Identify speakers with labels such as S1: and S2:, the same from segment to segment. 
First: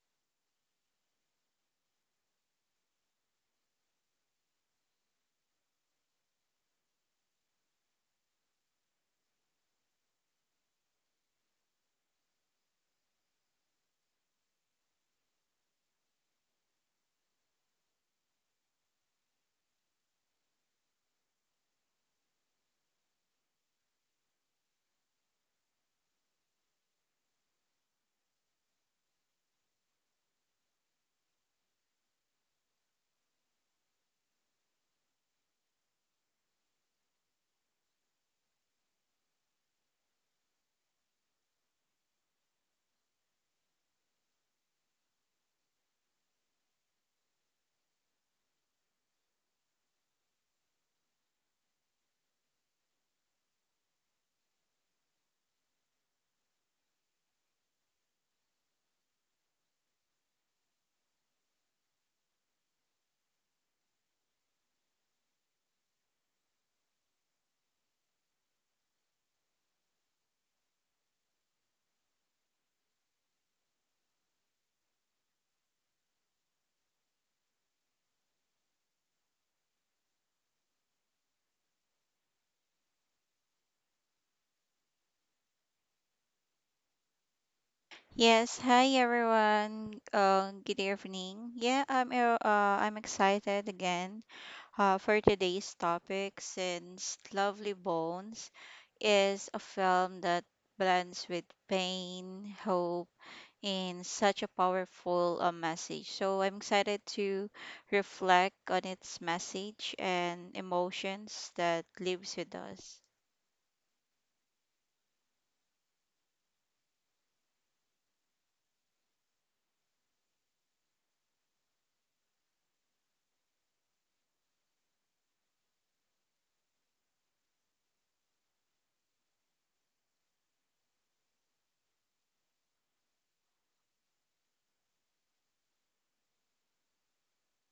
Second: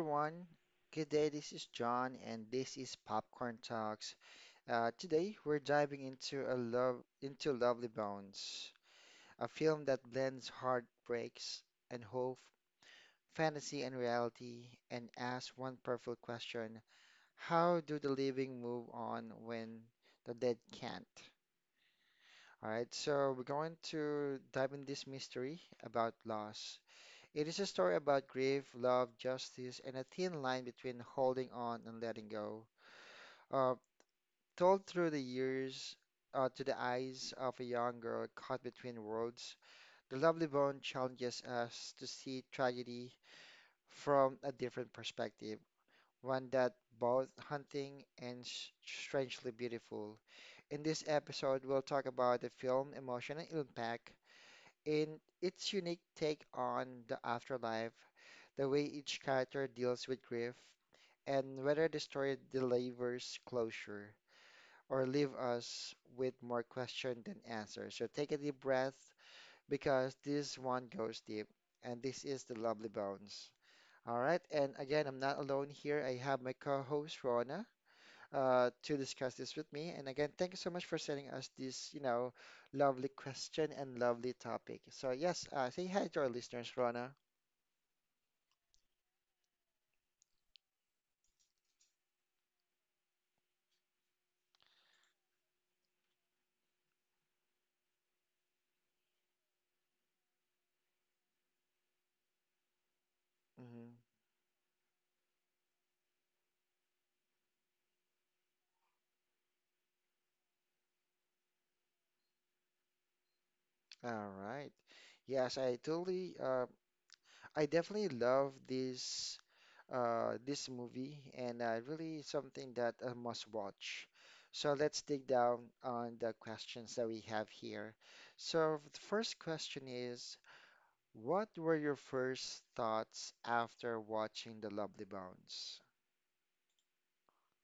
S1: everyone, good day. This is John, and this is Popcorn Talks. Today we're diving into a Lovely Bones, a film that blends heartbreaks and hope, fantasy and reality, and asks one powerful question: How do the living move on when the dead can't? All right, so we're going to dive in this mystery about loss. It is a story about grief, love, justice, and a thin line between holding on and letting go. Uh, Told through the years, to the eyes of a young girl caught between worlds. The Lovely Bone challenges us to see tragedy from a different perspective, one that both haunting and strangely beautiful. In this episode, we'll talk about the film emotional impact in its unique take on the afterlife, the way each character deals with grief, and whether the story delivers closure or leave us with more questions than answers. So take a deep breath because this one goes deep, and this is the Lovely Bones. All right, and again, I'm not alone here. I have my co-host Rona, to discuss this with me. And again, thank you so much for sending us this, you know, lovely question and lovely topic. So yes, say hi to our listeners, Rona.
S2: Yes, hi everyone. Good evening. Yeah, I'm excited again for today's topic, since Lovely Bones is a film that blends with pain, hope,
S1: Mhm.
S2: and such a powerful message. So I'm excited to reflect on its message and emotions that lives with us.
S1: All right. Yes, I totally, I definitely love this movie, and really something that I must watch. So let's dig down on the questions that we have here. So the first question is, what were your first thoughts after watching The Lovely Bones?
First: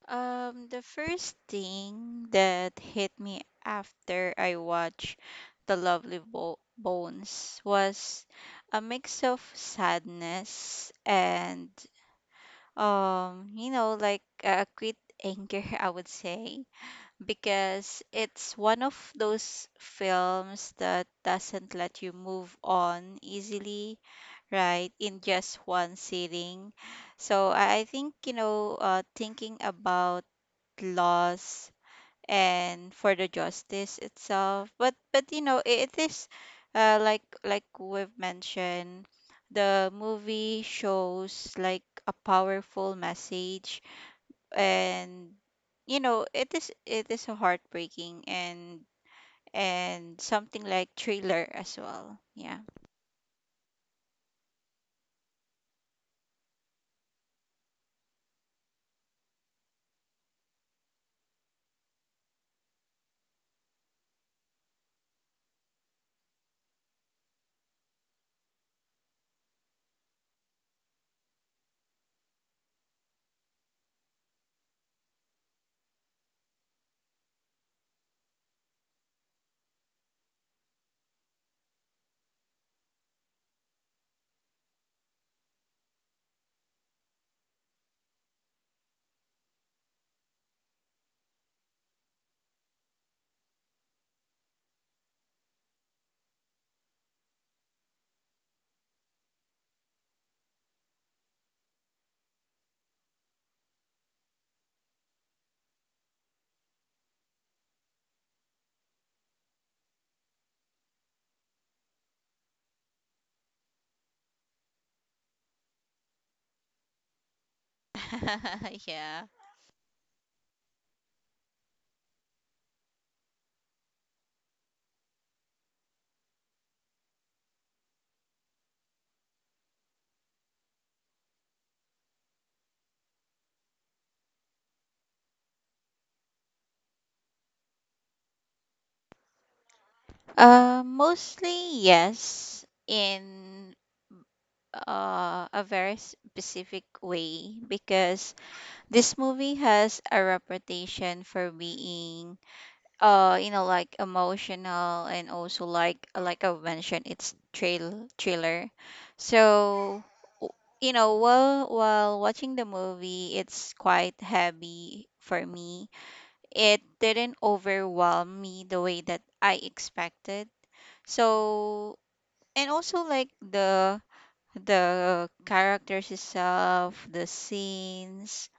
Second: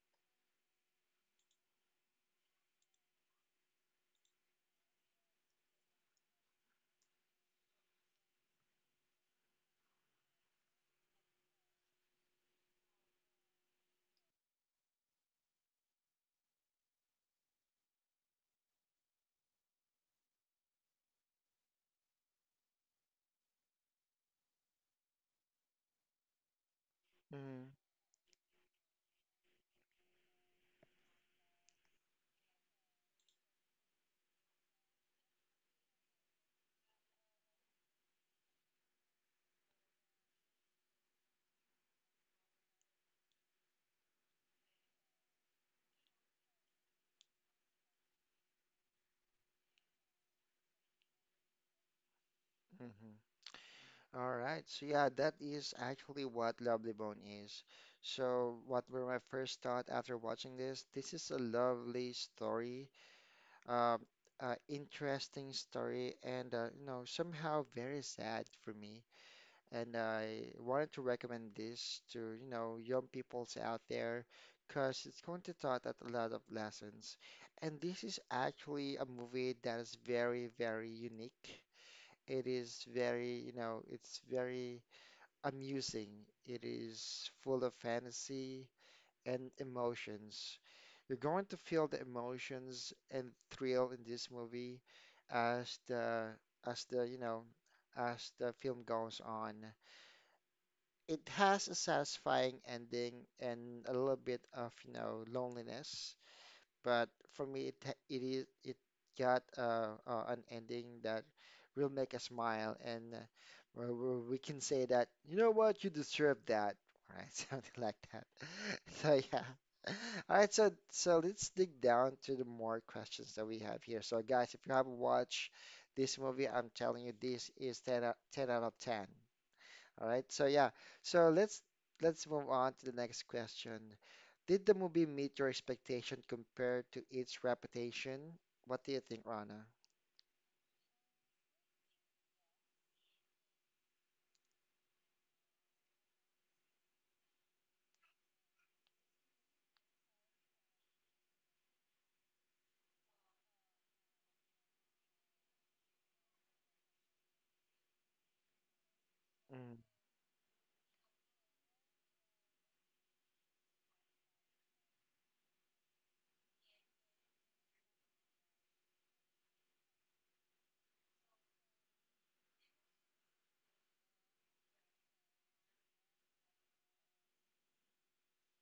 S2: The first thing that hit me after I watched The Lovely Bones was a mix of sadness and, like a quit anger, I would say, because it's one of those films that doesn't let you move on easily, right, in just one sitting. So
S1: Mm-hmm.
S2: I think, thinking about laws and for the justice itself, but you know it is, like we've mentioned, the movie shows like a powerful message, and you know it is a heartbreaking and something like thriller as well, yeah.
S1: All right. So yeah, that is actually what Lovely Bone is. So what were my first thought after watching this? This is a lovely story, uh, interesting story, and you know, somehow very sad for me. And I wanted to recommend this to you know young peoples out there, because it's going to taught at a lot of lessons. And this is actually a movie that is very unique. It is very you know it's very amusing, it is full of fantasy and emotions. You're going to feel the emotions and thrill in this movie as the as the you know as the film goes on. It has a satisfying ending and a little bit of you know loneliness, but for me, it is it got an ending that will make us smile, and where we can say that you know what, you deserve that, right? Something like that. So
S2: Yeah.
S1: yeah. All right, so let's dig down to the more questions that we have here. So guys, if you haven't watched this movie, I'm telling you, this is 10 out of 10. All right. So yeah. So let's move on to the next question. Did the movie meet your expectation compared to its reputation? What do you think, Rana?
S2: Mostly yes, in a very specific way, because this movie has a reputation for being you know like emotional and also like I've mentioned, it's trail thriller.
S1: Mm,
S2: So w- you know, while watching the movie it's quite heavy for me. It didn't overwhelm me the way that I expected. So, and also like the characters itself, the scenes,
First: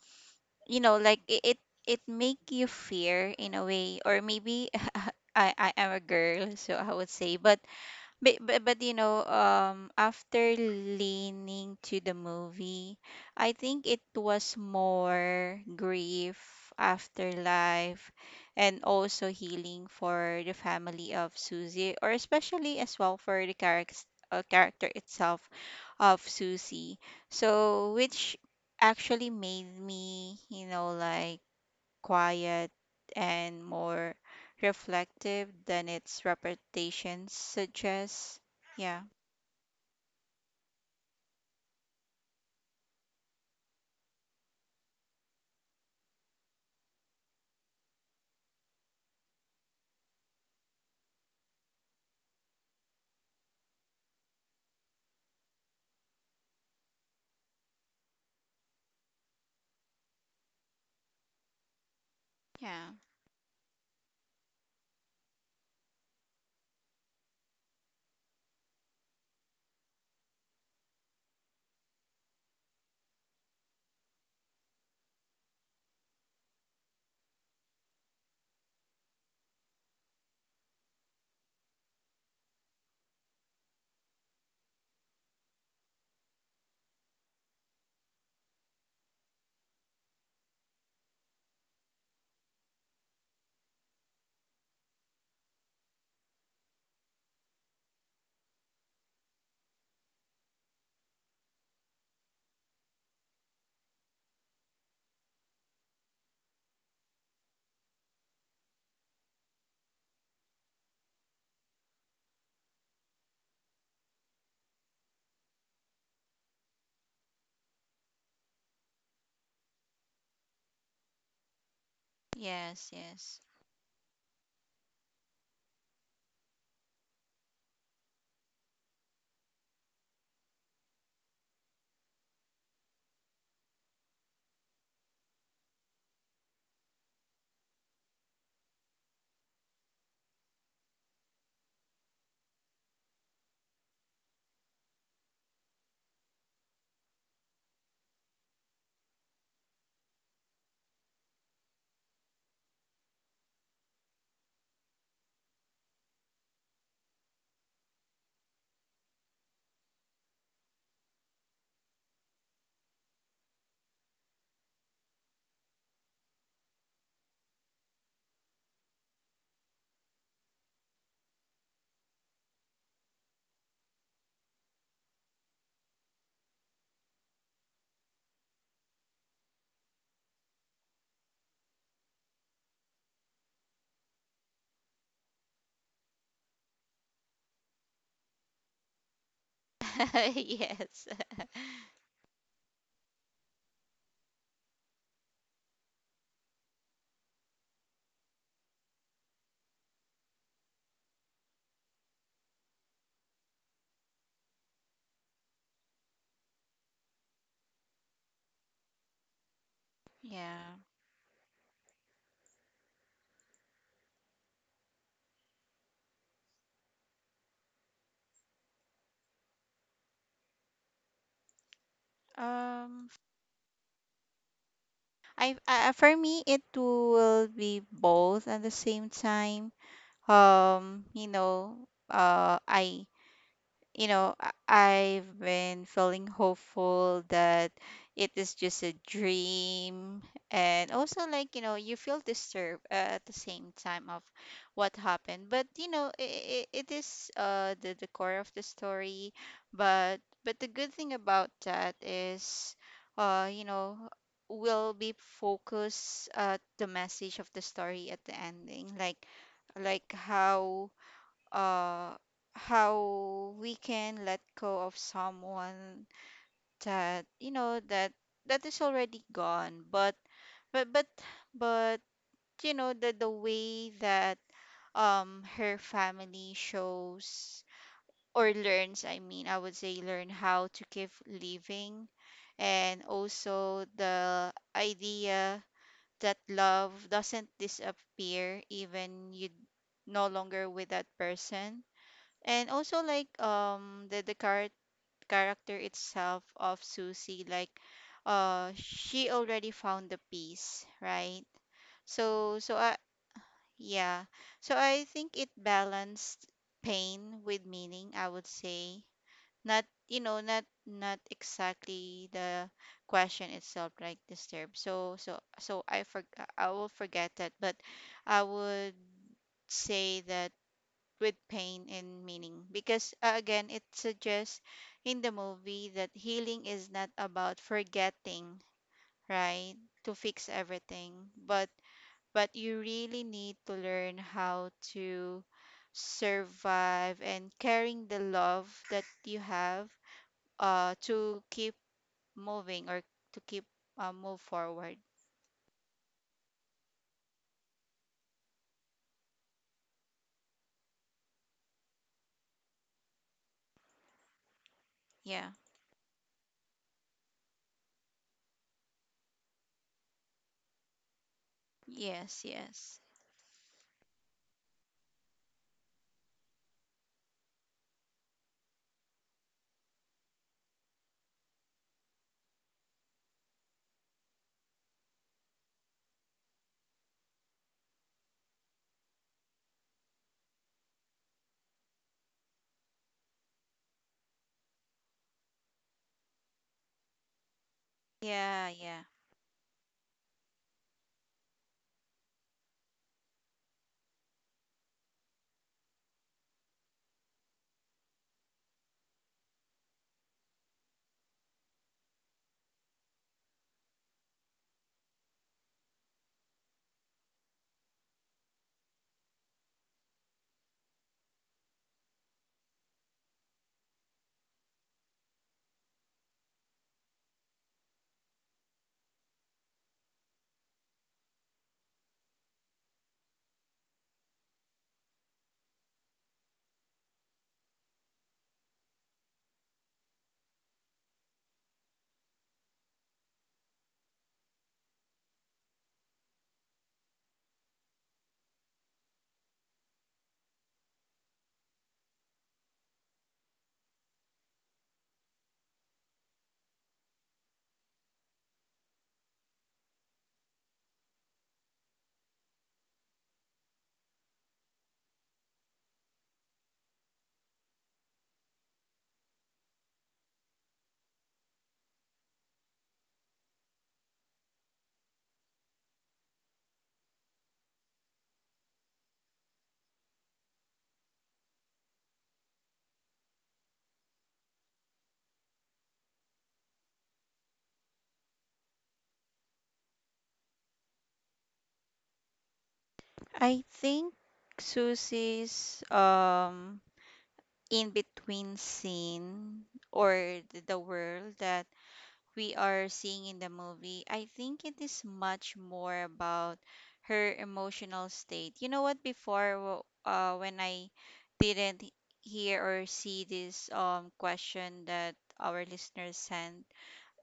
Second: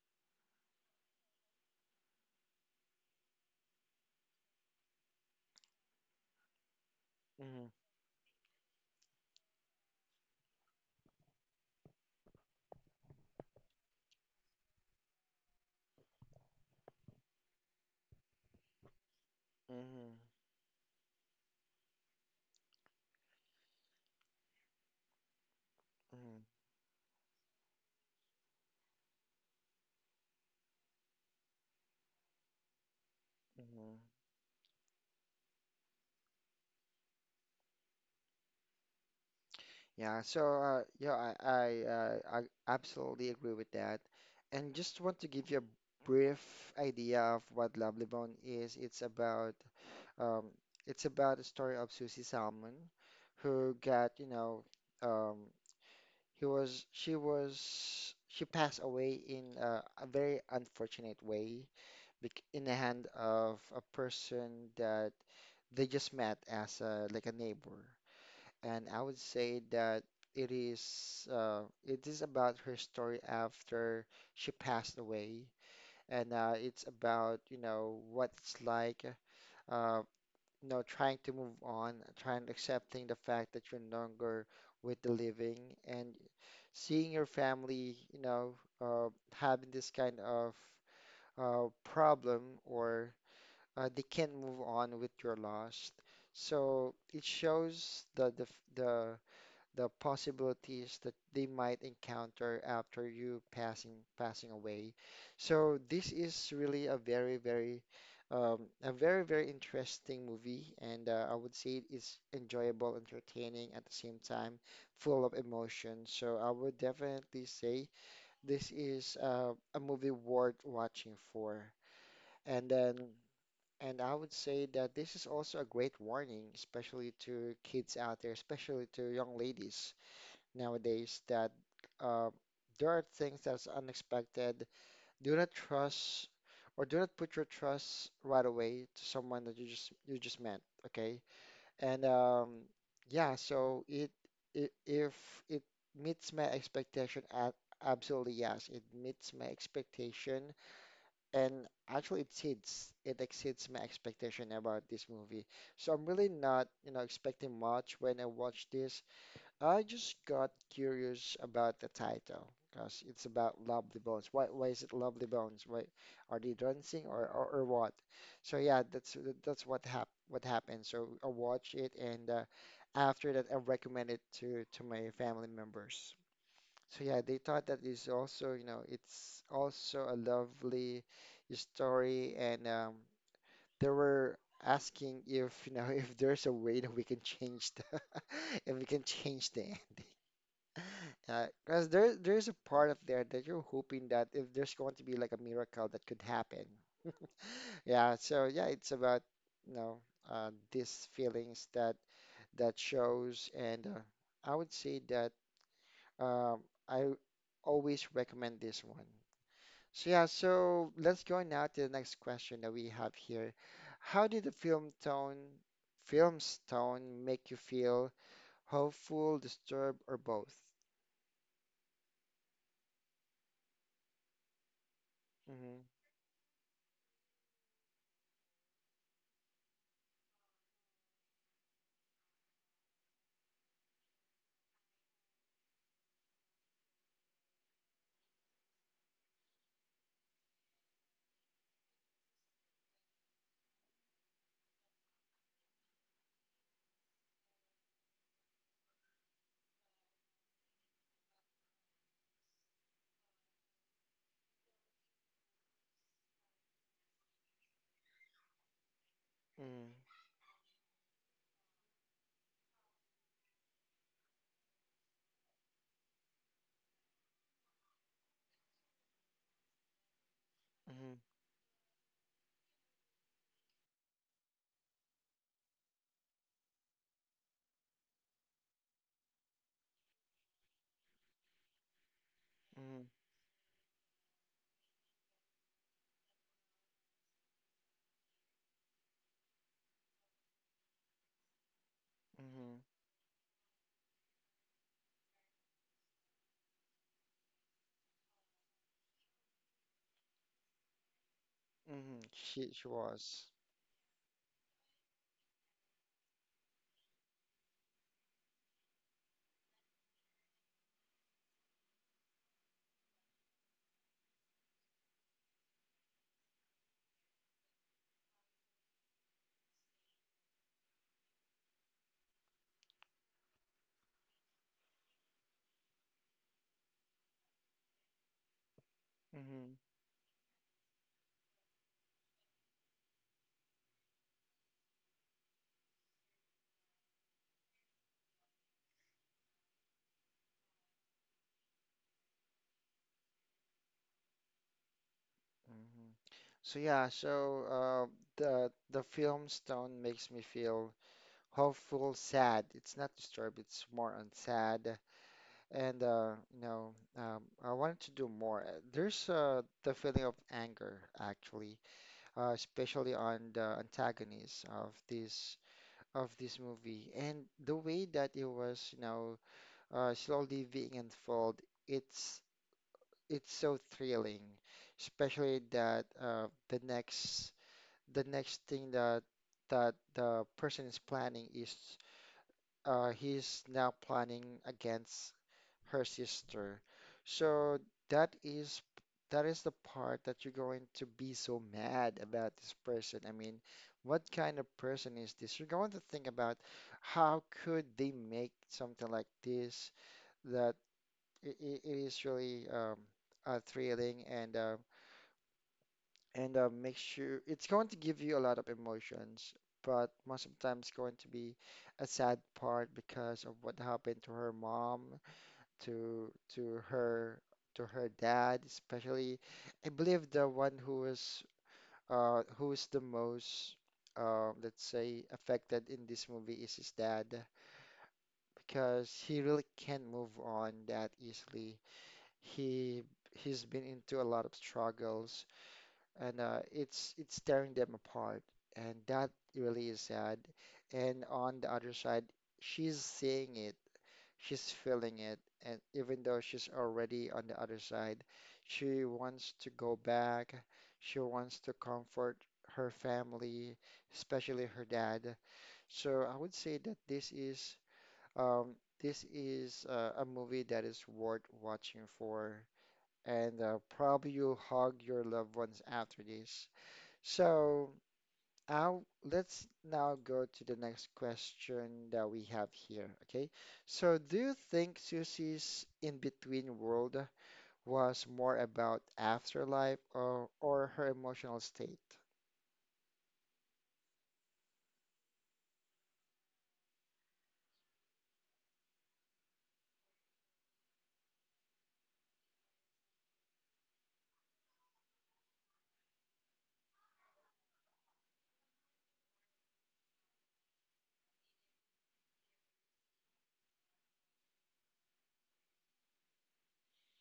S2: you know, it make you fear in a way, or maybe, I'm a girl, so I would say. but
S1: mhm,
S2: but, but but you know, after leaning to the movie, I think it was more grief, afterlife, and also healing
S1: mhm,
S2: for the family of Susie, or especially as well for the character itself of
S1: mhm,
S2: Susie. So which actually made me, you know, like quiet, and
S1: mhm.
S2: more reflective than its reputation suggests. Yeah.
S1: Yeah, so I absolutely agree with that, and just want to give you a brief idea of what Lovely Bone is. Um, it's about the story of Susie Salmon, who got you know um, He was, she passed away in a very unfortunate way, in the
S2: Yeah.
S1: hand of a person that they just met as a, like a neighbor. And I would say that it is about her story after she passed away, and it's about, you know, what it's like. Uh, you know, trying to move on, trying accepting the fact that you're no longer with the living and seeing your family, you know, uh, having this kind of problem, or they can't move on with your loss. So it shows the the possibilities that they might encounter after you passing away. So this is really a very very interesting movie, and I would say it's enjoyable, entertaining at the same time, full of emotion. So I would definitely say this is a movie worth watching for. And
S2: Yes,
S1: then
S2: yes.
S1: and I would say that this is also a great warning, especially to kids out there, especially to young ladies nowadays that uh, there are things that's unexpected. Do not trust or do not put your trust right away to someone that you just met, okay? And yeah, so it if it meets my expectation, absolutely yes, it meets my expectation, and actually it exceeds my expectation about this movie. So I'm really not you know expecting much when I watch this. I just got curious about the title because it's about Lovely Bones. Why is it Lovely Bones? Why are they dancing, or what? So yeah, that's what happened. So I watched it, and after that I recommend it to my family members. So yeah, they thought that is also you know it's also a lovely story, and they were asking if you know if there's a way that we can change the if we can change the
S2: Yes.
S1: yeah, because there's a part of there that you're hoping that if there's going to be like a miracle that could happen. Yeah, so yeah, it's about you know these feelings that shows, and I would say that um, I always recommend this one. So yeah,
S2: Yeah.
S1: so let's go now to the next question that we have here. How did the film's tone make you feel, hopeful, disturbed, or both?
S2: Um
S1: Hmm.
S2: I For me it will be both at the same time. Um, you know, uh I you know, I've been feeling hopeful that it is just a dream. And also, like, you know, you feel disturbed at the same time of what happened. But, you know, it is, the core of the story. But, the good thing about that is, you know, we will be focused at the message of the story at the ending. Like,
S1: Hmm.
S2: like uh how we can let go of someone that, you know, that is already gone, but but but you know, the way that, her family shows or learns, I mean, I would say, learn how to keep living, and
S1: Hmm.
S2: also the idea that love doesn't disappear, even you no longer with that person. And
S1: Mm-hmm.
S2: also like, character itself of Susie, like she already found the peace, right?
S1: Mm-hmm.
S2: so so
S1: She
S2: I
S1: was.
S2: Yeah, so I think it balanced pain with meaning, I would say, not, you know, not exactly the question itself, like disturbed. I will forget that, but I would say that with pain and meaning, because, again, it suggests in the movie that healing is not about forgetting, right,
S1: Mm-hmm.
S2: to fix everything, but you really need to learn how to survive and carrying the love that you have to keep moving, or to keep, move forward.
S1: Mm-hmm. So yeah, so uh, the film Stone makes me feel hopeful, sad. It's not disturbed. It's more on sad,
S2: Yeah.
S1: and you know, I wanted to do more. There's the feeling of anger actually,
S2: Yes, yes.
S1: especially on the antagonist of this movie, and the way that it was, you know, slowly being unfold. It's it's so thrilling, especially that the next thing that the person is planning is he's now planning against her sister. So that
S2: Yeah,
S1: is
S2: yeah.
S1: that is the part that you're going to be so mad about this person. I mean, what kind of person is this? You're going to think about how could they make something like this that it is really thrilling, and make sure it's going to give you a lot of emotions, but most of the time it's going to be a sad part because of what happened to her mom, to to her dad, especially. I believe the one who is the most let's say affected in this movie is his dad, because he really can't move on that easily. He he's been into a lot of struggles, and it's tearing them apart, and that really is sad. And on the other side, she's seeing it, she's feeling it, and even though she's already on the other side, she wants to go back. She wants to comfort her family, especially her dad. So I would say that this is um, a movie that is worth watching for. And probably you hug your loved ones after this. So I'll, let's now go to the next question that we have here. Okay. So do you think Susie's in-between world was more about afterlife, or her emotional state?
S2: I think Susie's in between scene or the world that we are seeing in the movie, I think it is much more about her emotional state. You know what? Before, when I didn't hear or see this question that our listeners sent,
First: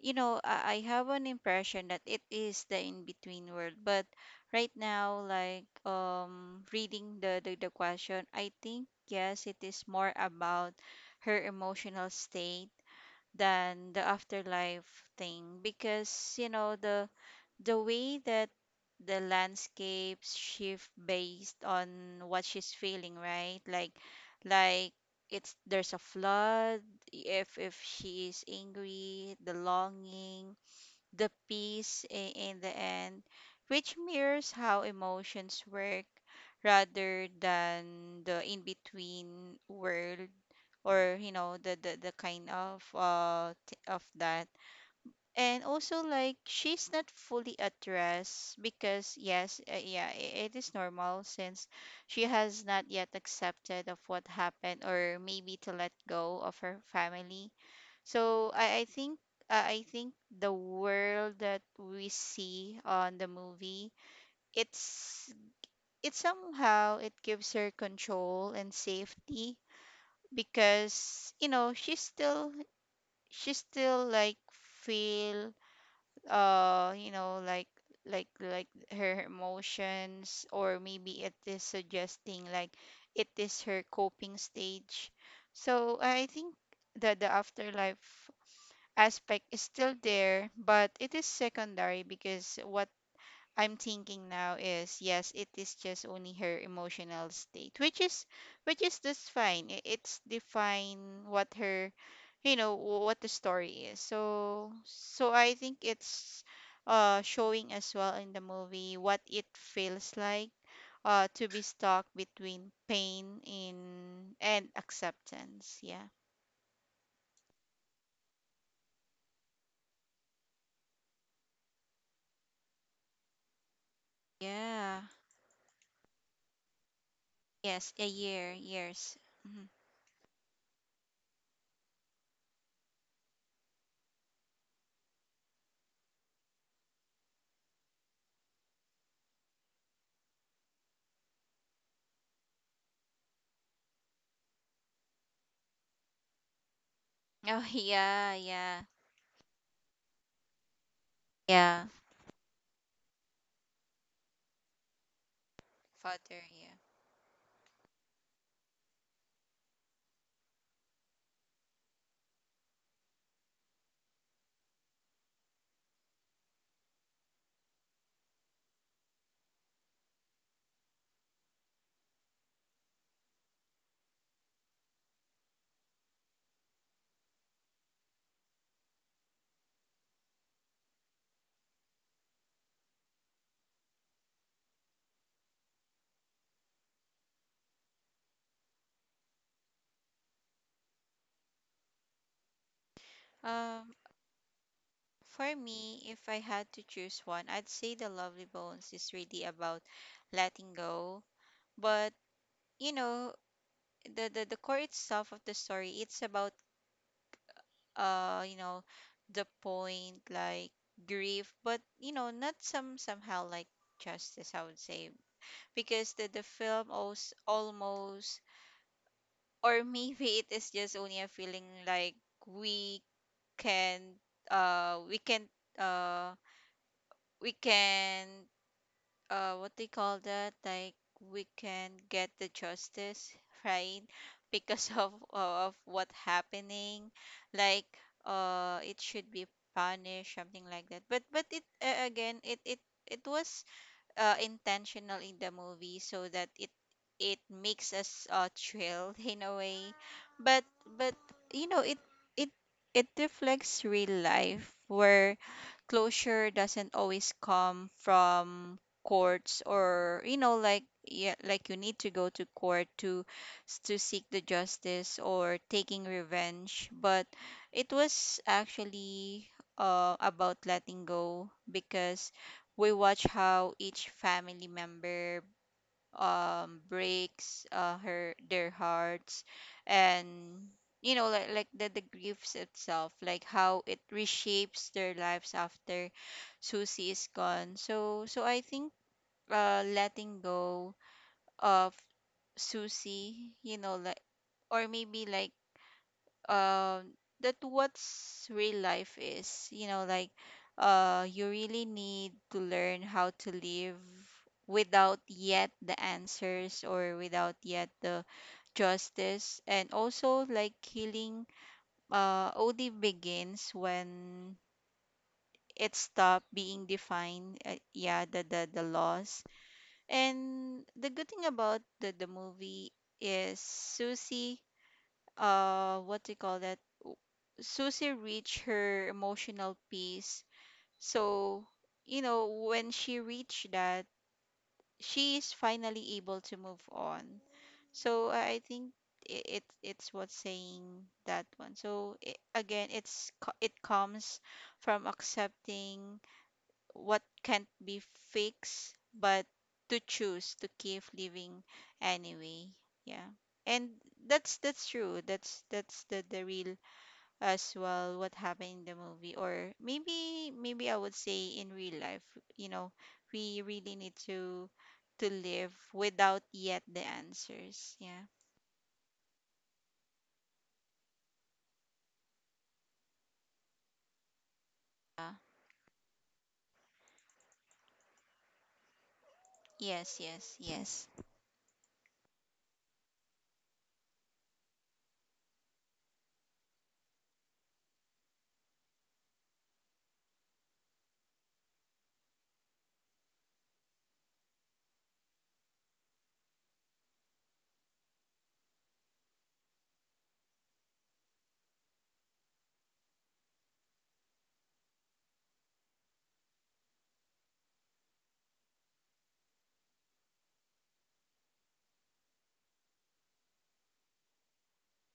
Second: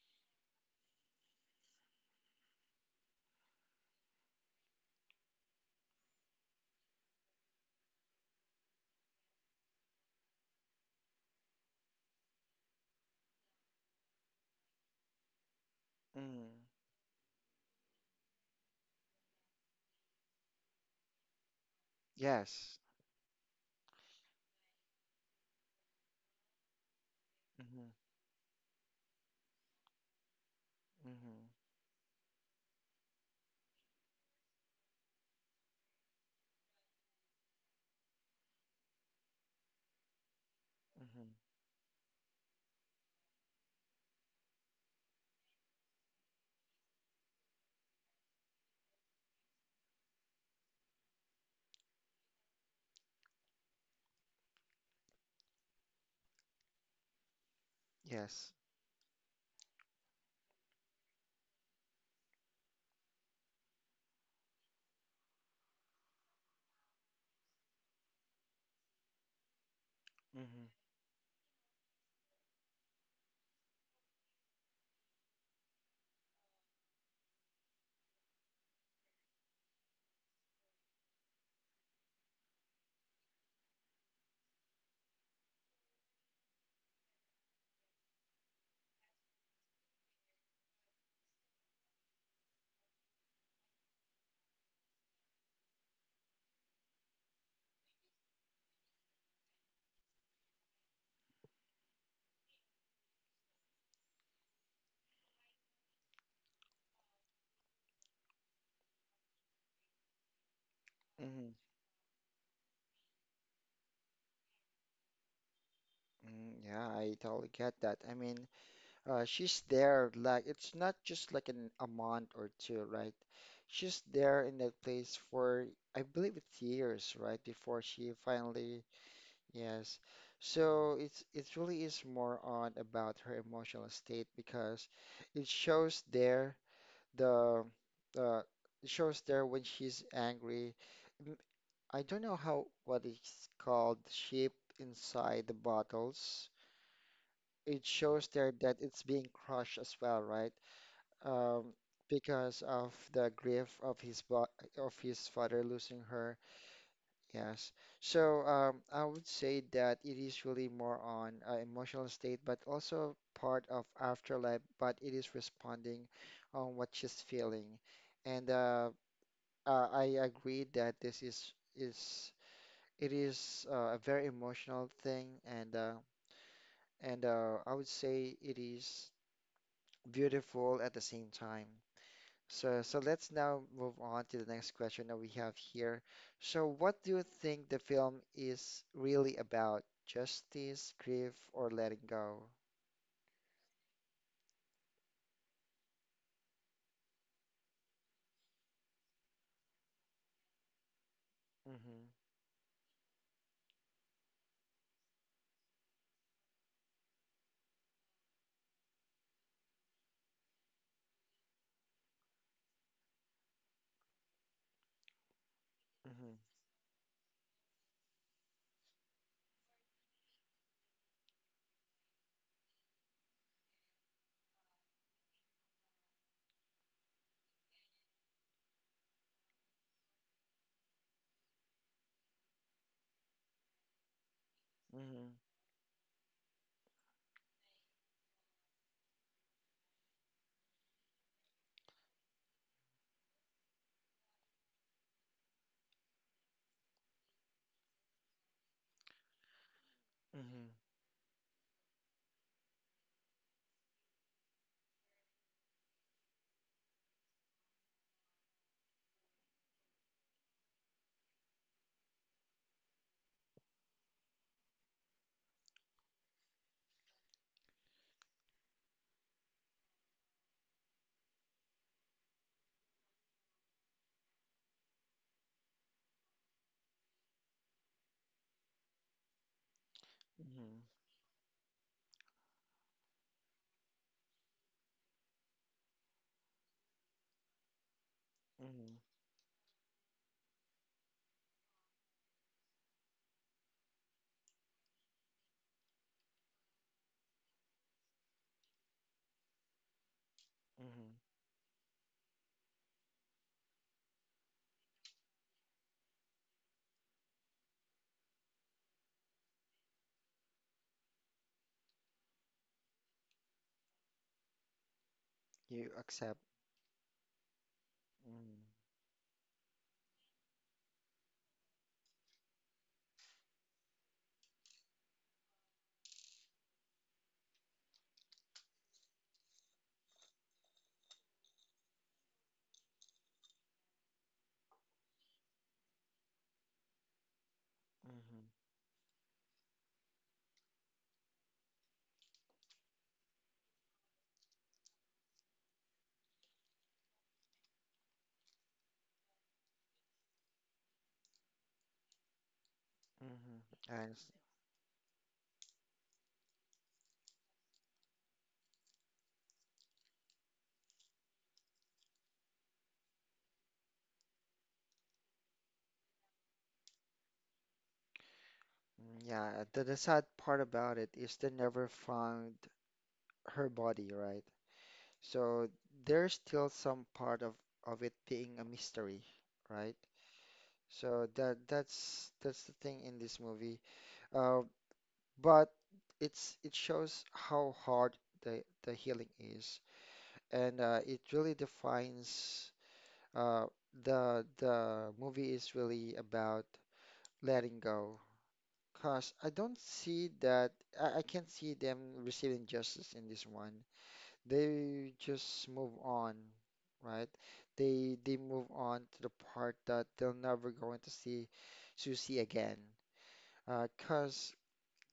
S2: you know, I have an impression that it is the in between world. But right now, like, reading the question, I think yes, it is more about her emotional state than the afterlife thing, because you
S1: Mm,
S2: know the way that the landscapes shift based on what she's
S1: yes.
S2: feeling, right, like it's, there's a flood, if
S1: Hmm.
S2: she is angry, the longing, the
S1: Hmm.
S2: peace in the end, which mirrors how emotions work, rather than the in between world, or you
S1: Hmm.
S2: know the kind of of that. And also like she's not fully addressed, because yes, yeah, it is normal since she has not yet accepted of what happened, or maybe to let go of her family.
S1: Yes.
S2: I think, uh, i think the world that we see on the movie, it's, it somehow it gives her control and safety,
S1: Hmm.
S2: because you know she's still, she still like feel you know like her emotions, or maybe it is suggesting like it is her coping stage. So I think that the afterlife aspect is still there, but it is secondary, because what I'm thinking now is yes, it is just only her emotional state, which is, just fine. It's define what her, you know, what the story is. So I think it's showing as well in the movie what it feels like to
S1: Hmm.
S2: be stuck between pain in and acceptance. Yeah.
S1: Mm, yeah, I totally get that. I mean, She's there, like, it's not just like a month or two, right? She's there in that
S2: Yeah.
S1: place for, I believe it's years, right? Before
S2: Yes, a
S1: she
S2: year,
S1: finally,
S2: years. Hmm.
S1: yes. So it's it really is more on about her emotional state, because it shows there the uh, it shows there when she's angry. M- I don't know how what it's called, shape inside the bottles.
S2: Oh,
S1: It shows
S2: yeah,
S1: there that
S2: yeah,
S1: it's being crushed as well, right? Um,
S2: yeah.
S1: because of the grief of his bo of his father losing her.
S2: Father,
S1: Yes. So I would say that it is really more on emotional state, but also part of afterlife. But it is responding on what she's feeling, and I agree that this is it is a very emotional thing, and I would say it is beautiful at the same time. So, so let's now move on to the next question that we have here. So, what do you think the film is really about? Justice, grief, or letting go?
S2: yeah. For me, if I had to choose one, I'd say The Lovely Bones is really about letting go.
S1: Mm-hmm,
S2: But, you know, the core itself of the story, it's about, you know, the point, like grief, but you know, not somehow like justice, I would say. Because the
S1: mm-hmm,
S2: the film almost, almost, or maybe it is just only a feeling, like we can uh we can uh we can, what they call that, like, we can get the justice, right? Because
S1: mm-hmm,
S2: of what happening, like, it should be punished, something like that. But it, again, it was, intentional in the movie, so that it makes us, thrilled, in a way. but
S1: mm-hmm,
S2: but you know, it it reflects real life, where closure doesn't always come from courts, or you know, like, yeah, like you need to go to court to to seek the justice or taking revenge. But it was actually, about letting go, because we watch how each family member, breaks her their hearts, and
S1: mm-hmm,
S2: you know like the griefs itself, like how it reshapes their lives after Susie is gone. So I think,
S1: mm-hmm,
S2: letting go of Susie, you know, like, or maybe like, um that what's real life is, you know, like,
S1: mm-hmm.
S2: you really need to learn how to live without yet the answers, or without yet the justice. And also like healing OD begins when it
S1: You accept.
S2: stopped being defined, yeah,
S1: Mm-hmm,
S2: the laws. And the good thing about the movie is, Susie, what do you call that w- Susie reached her emotional peace. So, you know, when she reached that, she is finally able to move on. So I think it's what's saying that one. So, I again, it comes from accepting what can't be fixed, but to choose to keep living anyway. Yeah.
S1: mm-hmm,
S2: And
S1: mm-hmm. And
S2: that's true. That's the real as well what happened in the movie, or maybe I would say in real life, you know, we really need to live without yet the answers. Yeah.
S1: mm, yeah, the sad part about it is they never found her body, right?
S2: Uh,
S1: So there's still some part of it being a mystery, right?
S2: yes, yes.
S1: So that's the thing in this movie. Uh, but it shows how hard the healing is, and it really defines uh, the movie is really about letting go. Cause I don't see that I can't see them receiving justice in this one. They just move on, right? They move on to the part that they'll never going to see Susie again. Uh, cause,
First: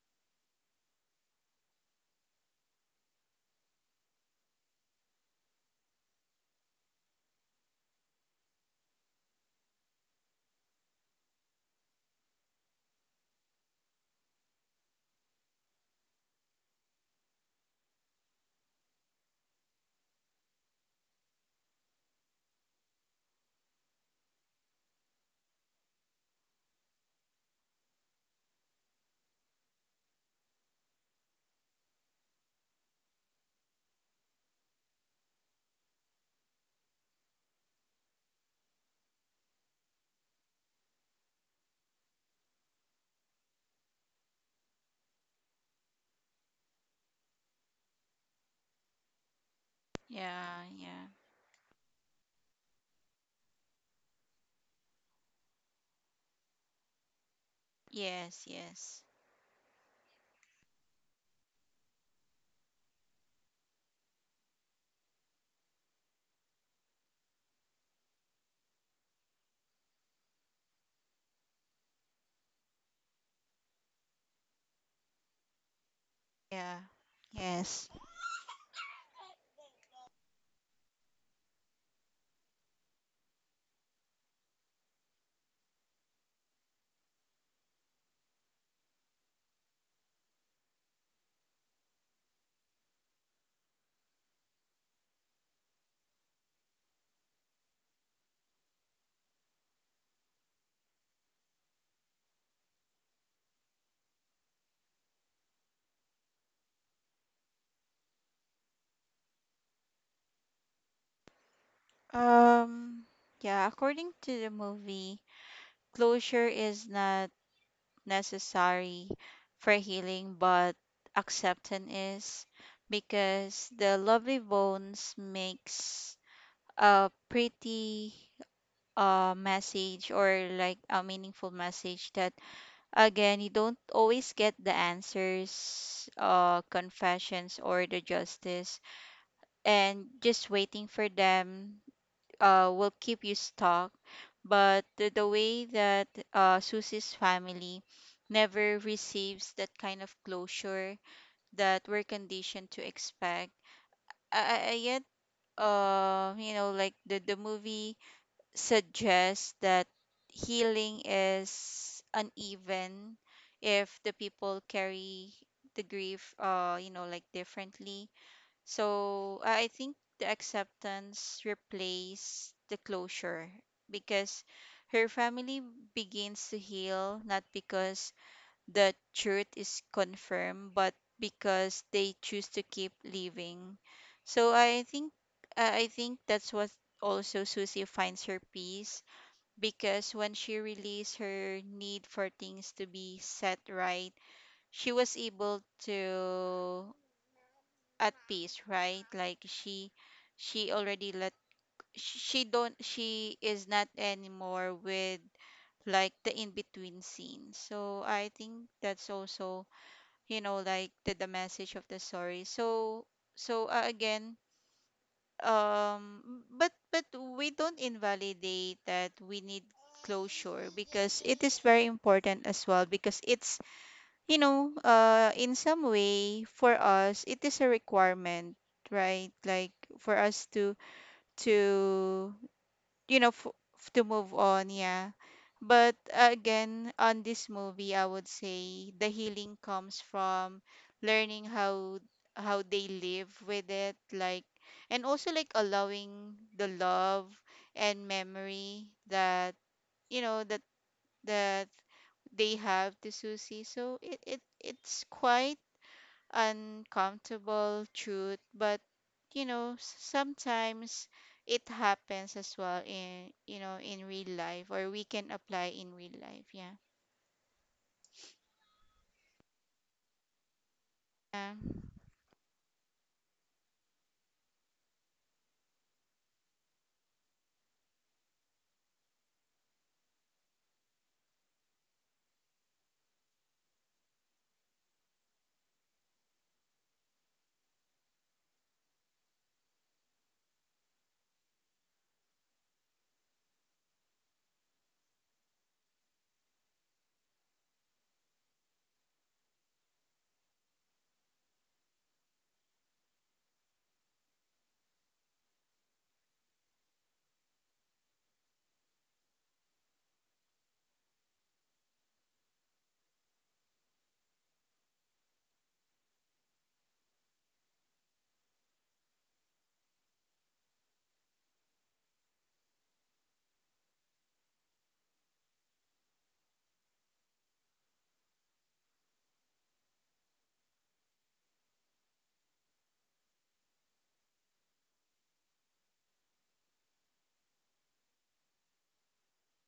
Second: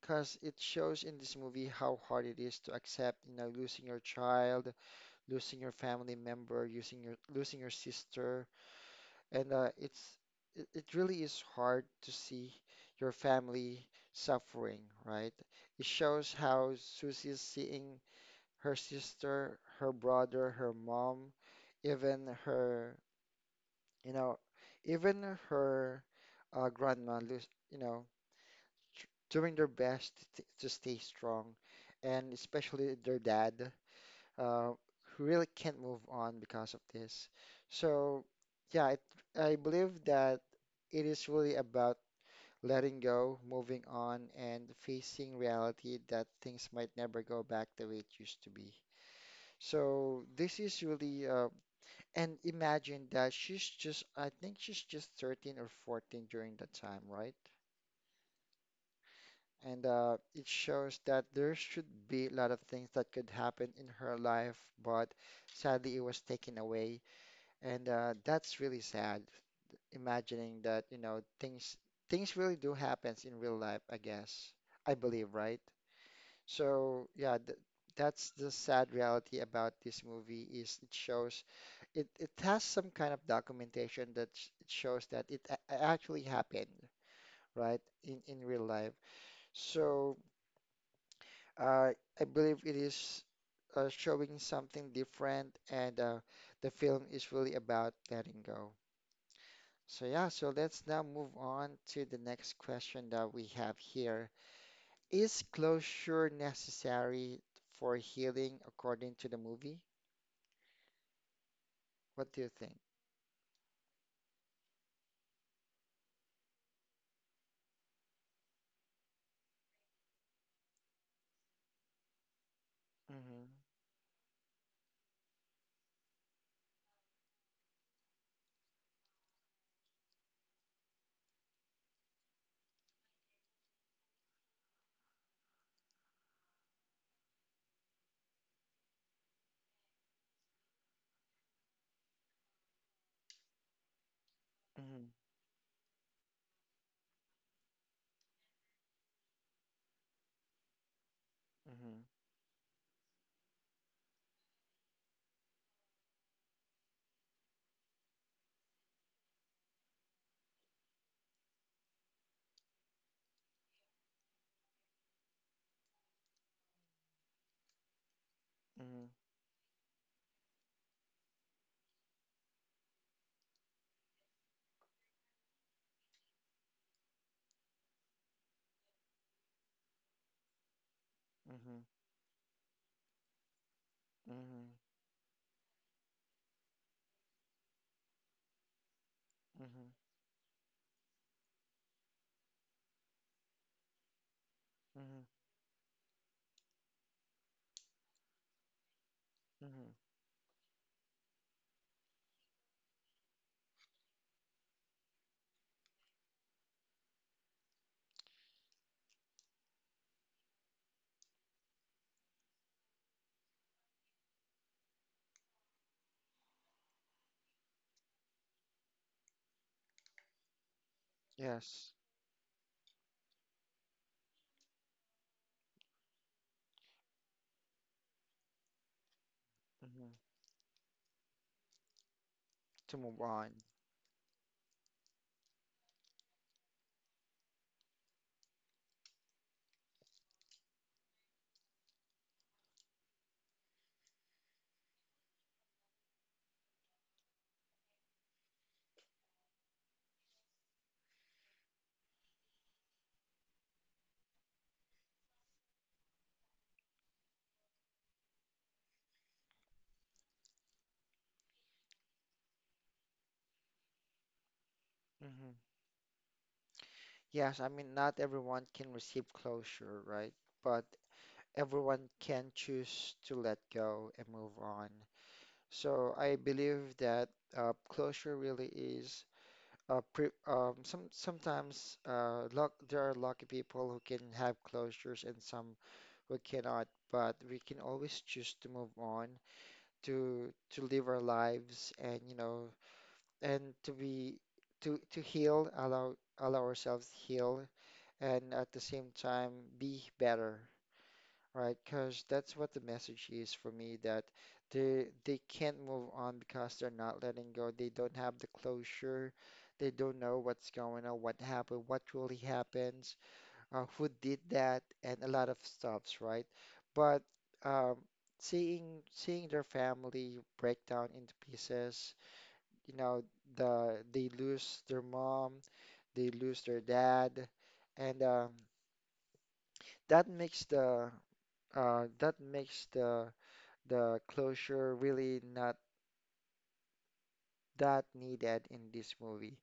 S1: cause it shows in this movie how hard it is to accept, you know, losing your child, losing your family member, using your losing your sister, and it really is hard to see your family suffering, right? It shows how Susie's seeing her sister, her brother, her mom, even her, you know, even her grandma lose, you know, doing their best to stay strong, and especially their dad, uh, who really can't move on because of this. So, yeah, it, I believe that it is really about letting go, moving on, and facing reality that things might never go back the way it used to be. So,
S2: Yeah, yeah.
S1: and imagine that she's just, I think she's just 13 or 14 during that time, right?
S2: Yes, yes.
S1: And it shows that there should be a lot of things that could happen in her life, but sadly it was taken away. And that's really sad, imagining that, you know, things really do happens in real life, I guess. I believe, right?
S2: Yeah.
S1: So yeah, th
S2: Yes.
S1: that's the sad reality about this movie is it shows it has some kind of documentation that it shows that it actually happened, right, in real life. So uh, I believe it is showing something different, and the film is really about letting go. So, yeah, so let's now move on to the next question that we have here. Is closure necessary for healing according to the movie? What do you think?
S2: Um, yeah, according to the movie, closure is not necessary for healing, but acceptance is,
S1: Mm-hmm.
S2: because the lovely bones makes a pretty message, or like a meaningful message, that again, you don't always get the answers, confessions, or the justice, and just waiting for them will keep you stuck. But the,
S1: Mm-hmm.
S2: the way that, Susie's family never receives that kind of closure that we're conditioned to expect. I Yet, you know, like the movie suggests that healing is uneven if the people carry the grief, you know, like differently.
S1: Mm-hmm.
S2: So I think the acceptance replaced the closure, because her family begins to heal, not because the truth is confirmed, but because
S1: Mm-hmm.
S2: they choose to keep living. So
S1: Mm-hmm.
S2: I think, I think that's what also Susie finds her peace,
S1: Mm-hmm.
S2: because when she released her need for things to be set right, she was
S1: Mm-hmm.
S2: able to at peace, right, like she
S1: Mm-hmm.
S2: she already let, she don't, she is not anymore with like the in between scene. So I think that's also, you know, like the message of the story. So again, but, we don't invalidate that we need closure, because it is very
S1: Yes.
S2: important as well, because it's, you know, in some way, for us, it is a requirement, right? Like for
S1: Mm-hmm.
S2: us to, to
S1: To
S2: you
S1: move
S2: know
S1: on.
S2: f- to move on, yeah. But again, on this movie, I would say the healing comes from learning how they live with it, like, and also like allowing the love and memory that you know that that they have to Susie. So it's quite uncomfortable truth, but sometimes it happens as well in in real life, or we can apply in real life. Yeah.
S1: Yes, I mean, not everyone can receive closure, right? But
S2: Yeah.
S1: everyone can choose to let go and move on. So I believe that closure really is pre some sometimes luck, there are lucky people who can have closures and some who cannot. But we can always choose to move on, to live our lives, and you know, and to be to heal, allow ourselves heal and at the same time be better, right? Because that's what the message is for me that they can't move on because they're not letting go. They don't have the closure. They don't know what's going on, what happened, what really happens, who did that, and a lot of stuffs, right? But um, seeing their family break down into pieces, you know, they lose their mom, they lose their dad, and that makes the uh, that makes the the closure really not that needed in this movie.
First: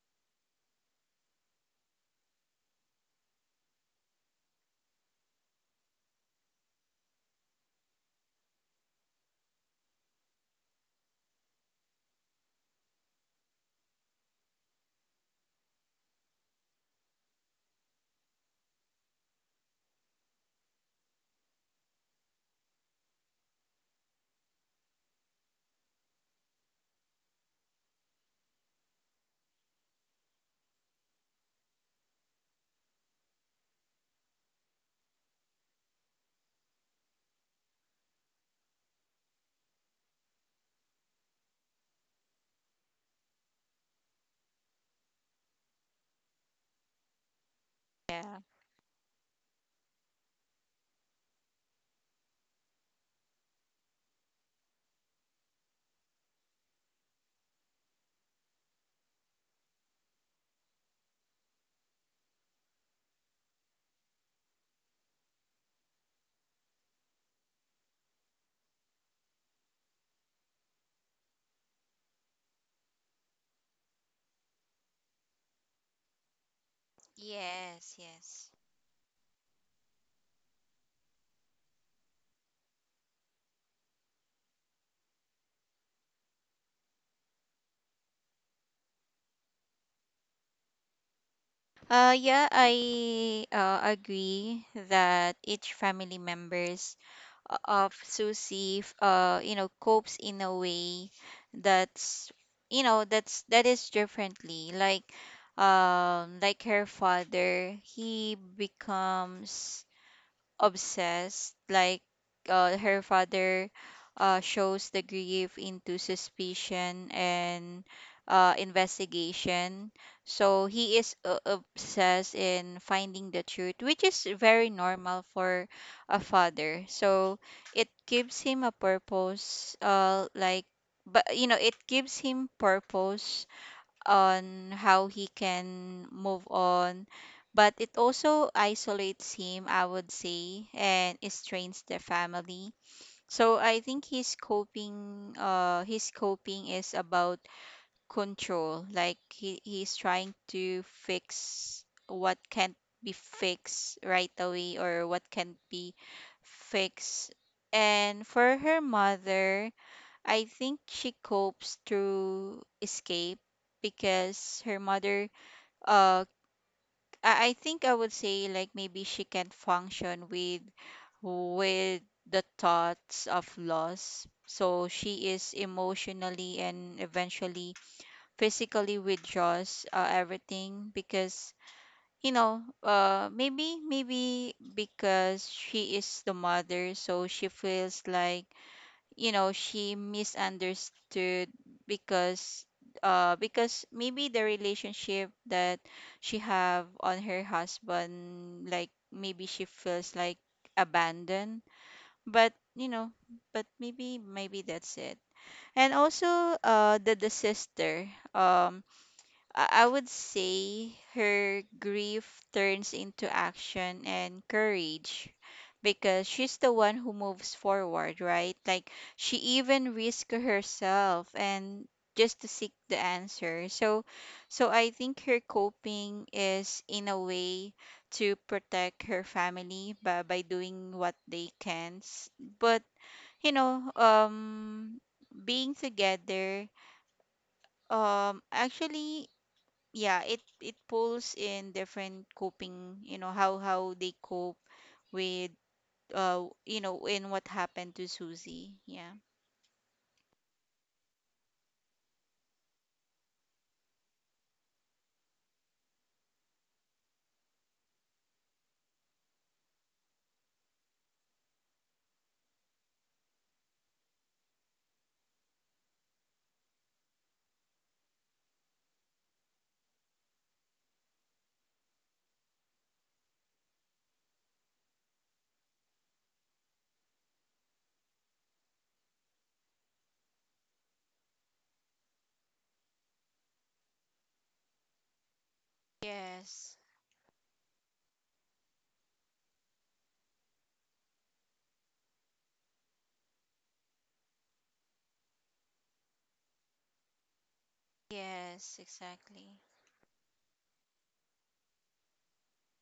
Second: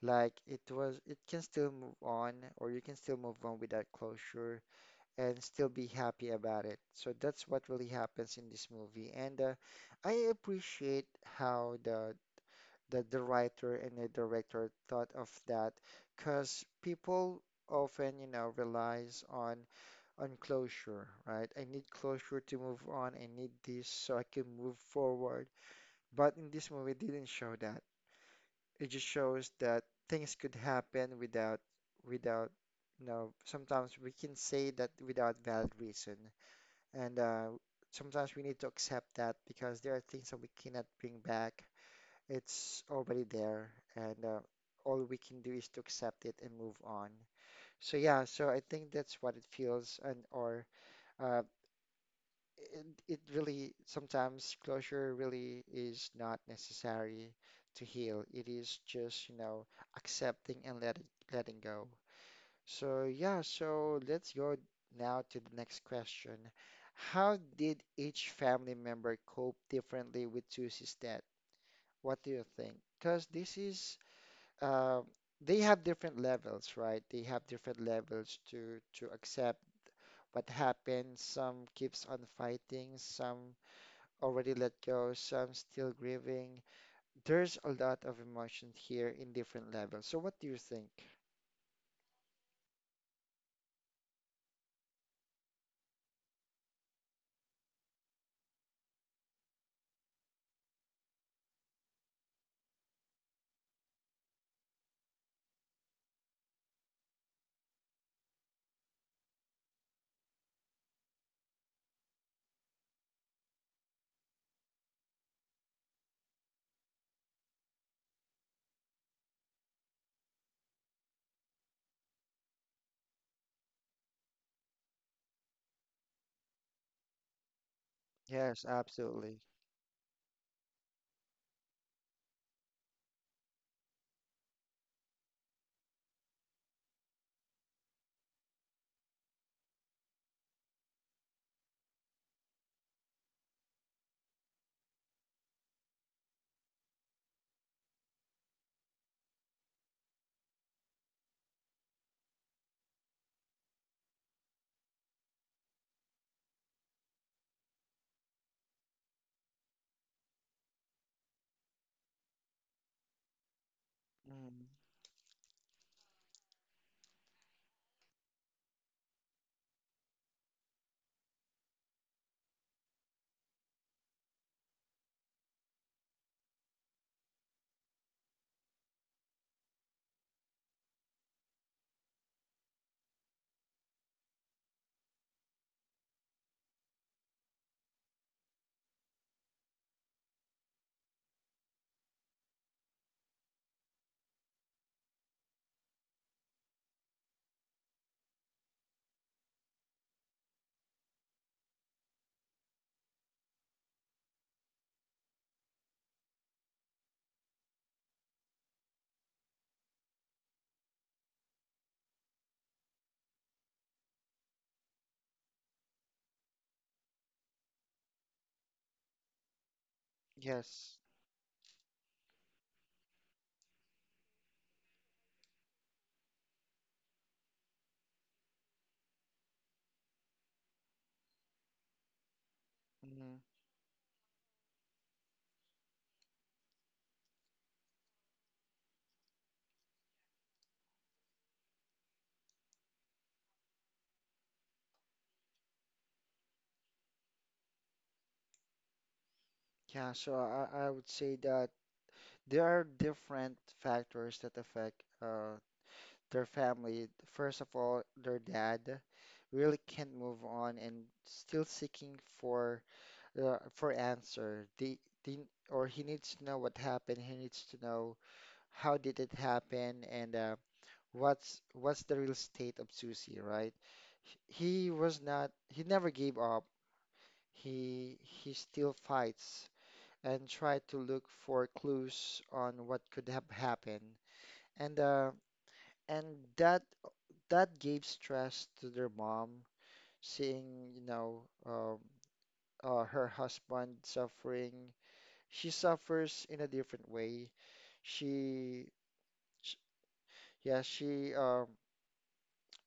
S1: Like it was, it can still move on, or you can still move on without closure and still be happy about it. So that's what really happens in this movie, and I appreciate how the writer and the director thought of that, because people often, you know, relies on closure, right? I need closure to move on. I need this so I can move forward. But in this movie, it didn't show that. It just shows that things could happen without, you know, sometimes we can say that without valid reason. And sometimes we need to accept that because there are things that we cannot bring back. It's already there. And all we can do is to accept it and move on. So yeah,
S2: Yeah.
S1: so I think that's what it feels , and uh, it really sometimes closure really is not necessary to heal. It is just, you know, accepting and letting go. So yeah, so let's go now to the next question. How did each family member cope differently with Susie's death? What do you think? Because this is uh, they have different levels, right? They have different
S2: Yes,
S1: levels
S2: yes.
S1: to accept what happened. Some keeps on fighting, some already let go, some still grieving. There's a lot of emotion here in different levels. So what do you think?
S2: Yeah, I agree that each family members of Susie, copes in a way that's, you know, that's that is differently. Like her father, he becomes obsessed, like, her father shows the grief into suspicion and investigation, so he is obsessed in finding the truth, which is very normal for a father, so it gives him
S1: Yes,
S2: a
S1: absolutely.
S2: purpose, but it gives him purpose on how he can move on, but it also isolates him, I would say, and it strains the family. So I think his coping, his coping is about control, like he's trying to fix what can't be fixed right away, or what can't be fixed. And for her mother, I think she copes through escape, because
S1: Mm,
S2: her mother, uh I think I would say, like, maybe she can function with with the thoughts of loss. So she is emotionally and eventually physically withdraws everything, because maybe because she is the mother, so she feels like, she misunderstood because, because maybe the relationship that she have on her husband, like, maybe she feels like abandoned. But you know but maybe maybe that's it. And also, the sister, um I would say her grief turns into action and courage, because she's the one who moves forward, right? Like, she even risked
S1: yes.
S2: herself and just to seek the answer. So I think her coping is in a way to protect her family by doing what they can. But,
S1: Mm,
S2: you know, um being together, actually, yeah, it pulls in different coping, how they cope with, in what happened to Susie. Yeah.
S1: yeah, so I would say that there are different factors that affect their family. First of all, their dad really can't move on and still seeking for answer. The or he needs to know what happened. He needs to know how did it happen and what's the real state of Susie, right? He was not, he never gave up. He still fights and tried to look for clues on what could have happened. And and
S2: Yes.
S1: that that gave stress to their mom, seeing, you know, her husband suffering. She suffers in a different way.
S2: Yes,
S1: She,
S2: exactly.
S1: sh yeah, she um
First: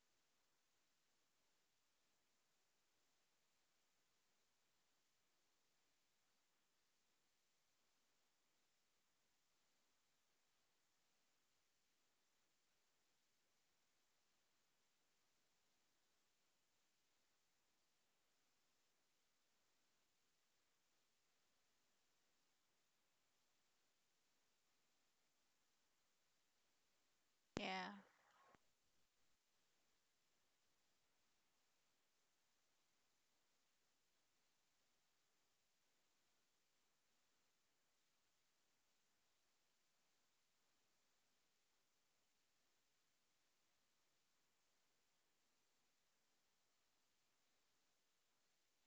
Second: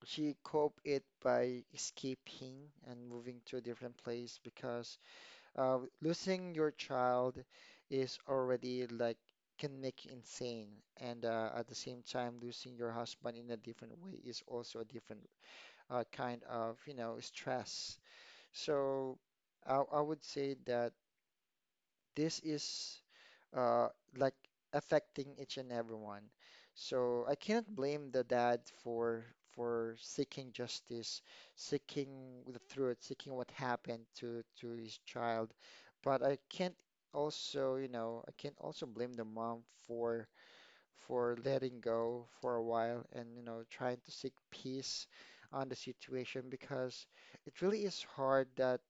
S1: she coped it by escaping and moving to a different place because losing your child is already like can make you insane, and at the same time, losing your husband in a different way is also a different kind of you know stress. So I would say that this is uh, like affecting each and everyone. So I cannot
S2: Yeah.
S1: blame the dad for seeking justice, seeking the truth, seeking what happened to his child. But I can't also, you know, I can't also blame the mom for letting go for a while and, you know, trying to seek peace on the situation because it really is hard that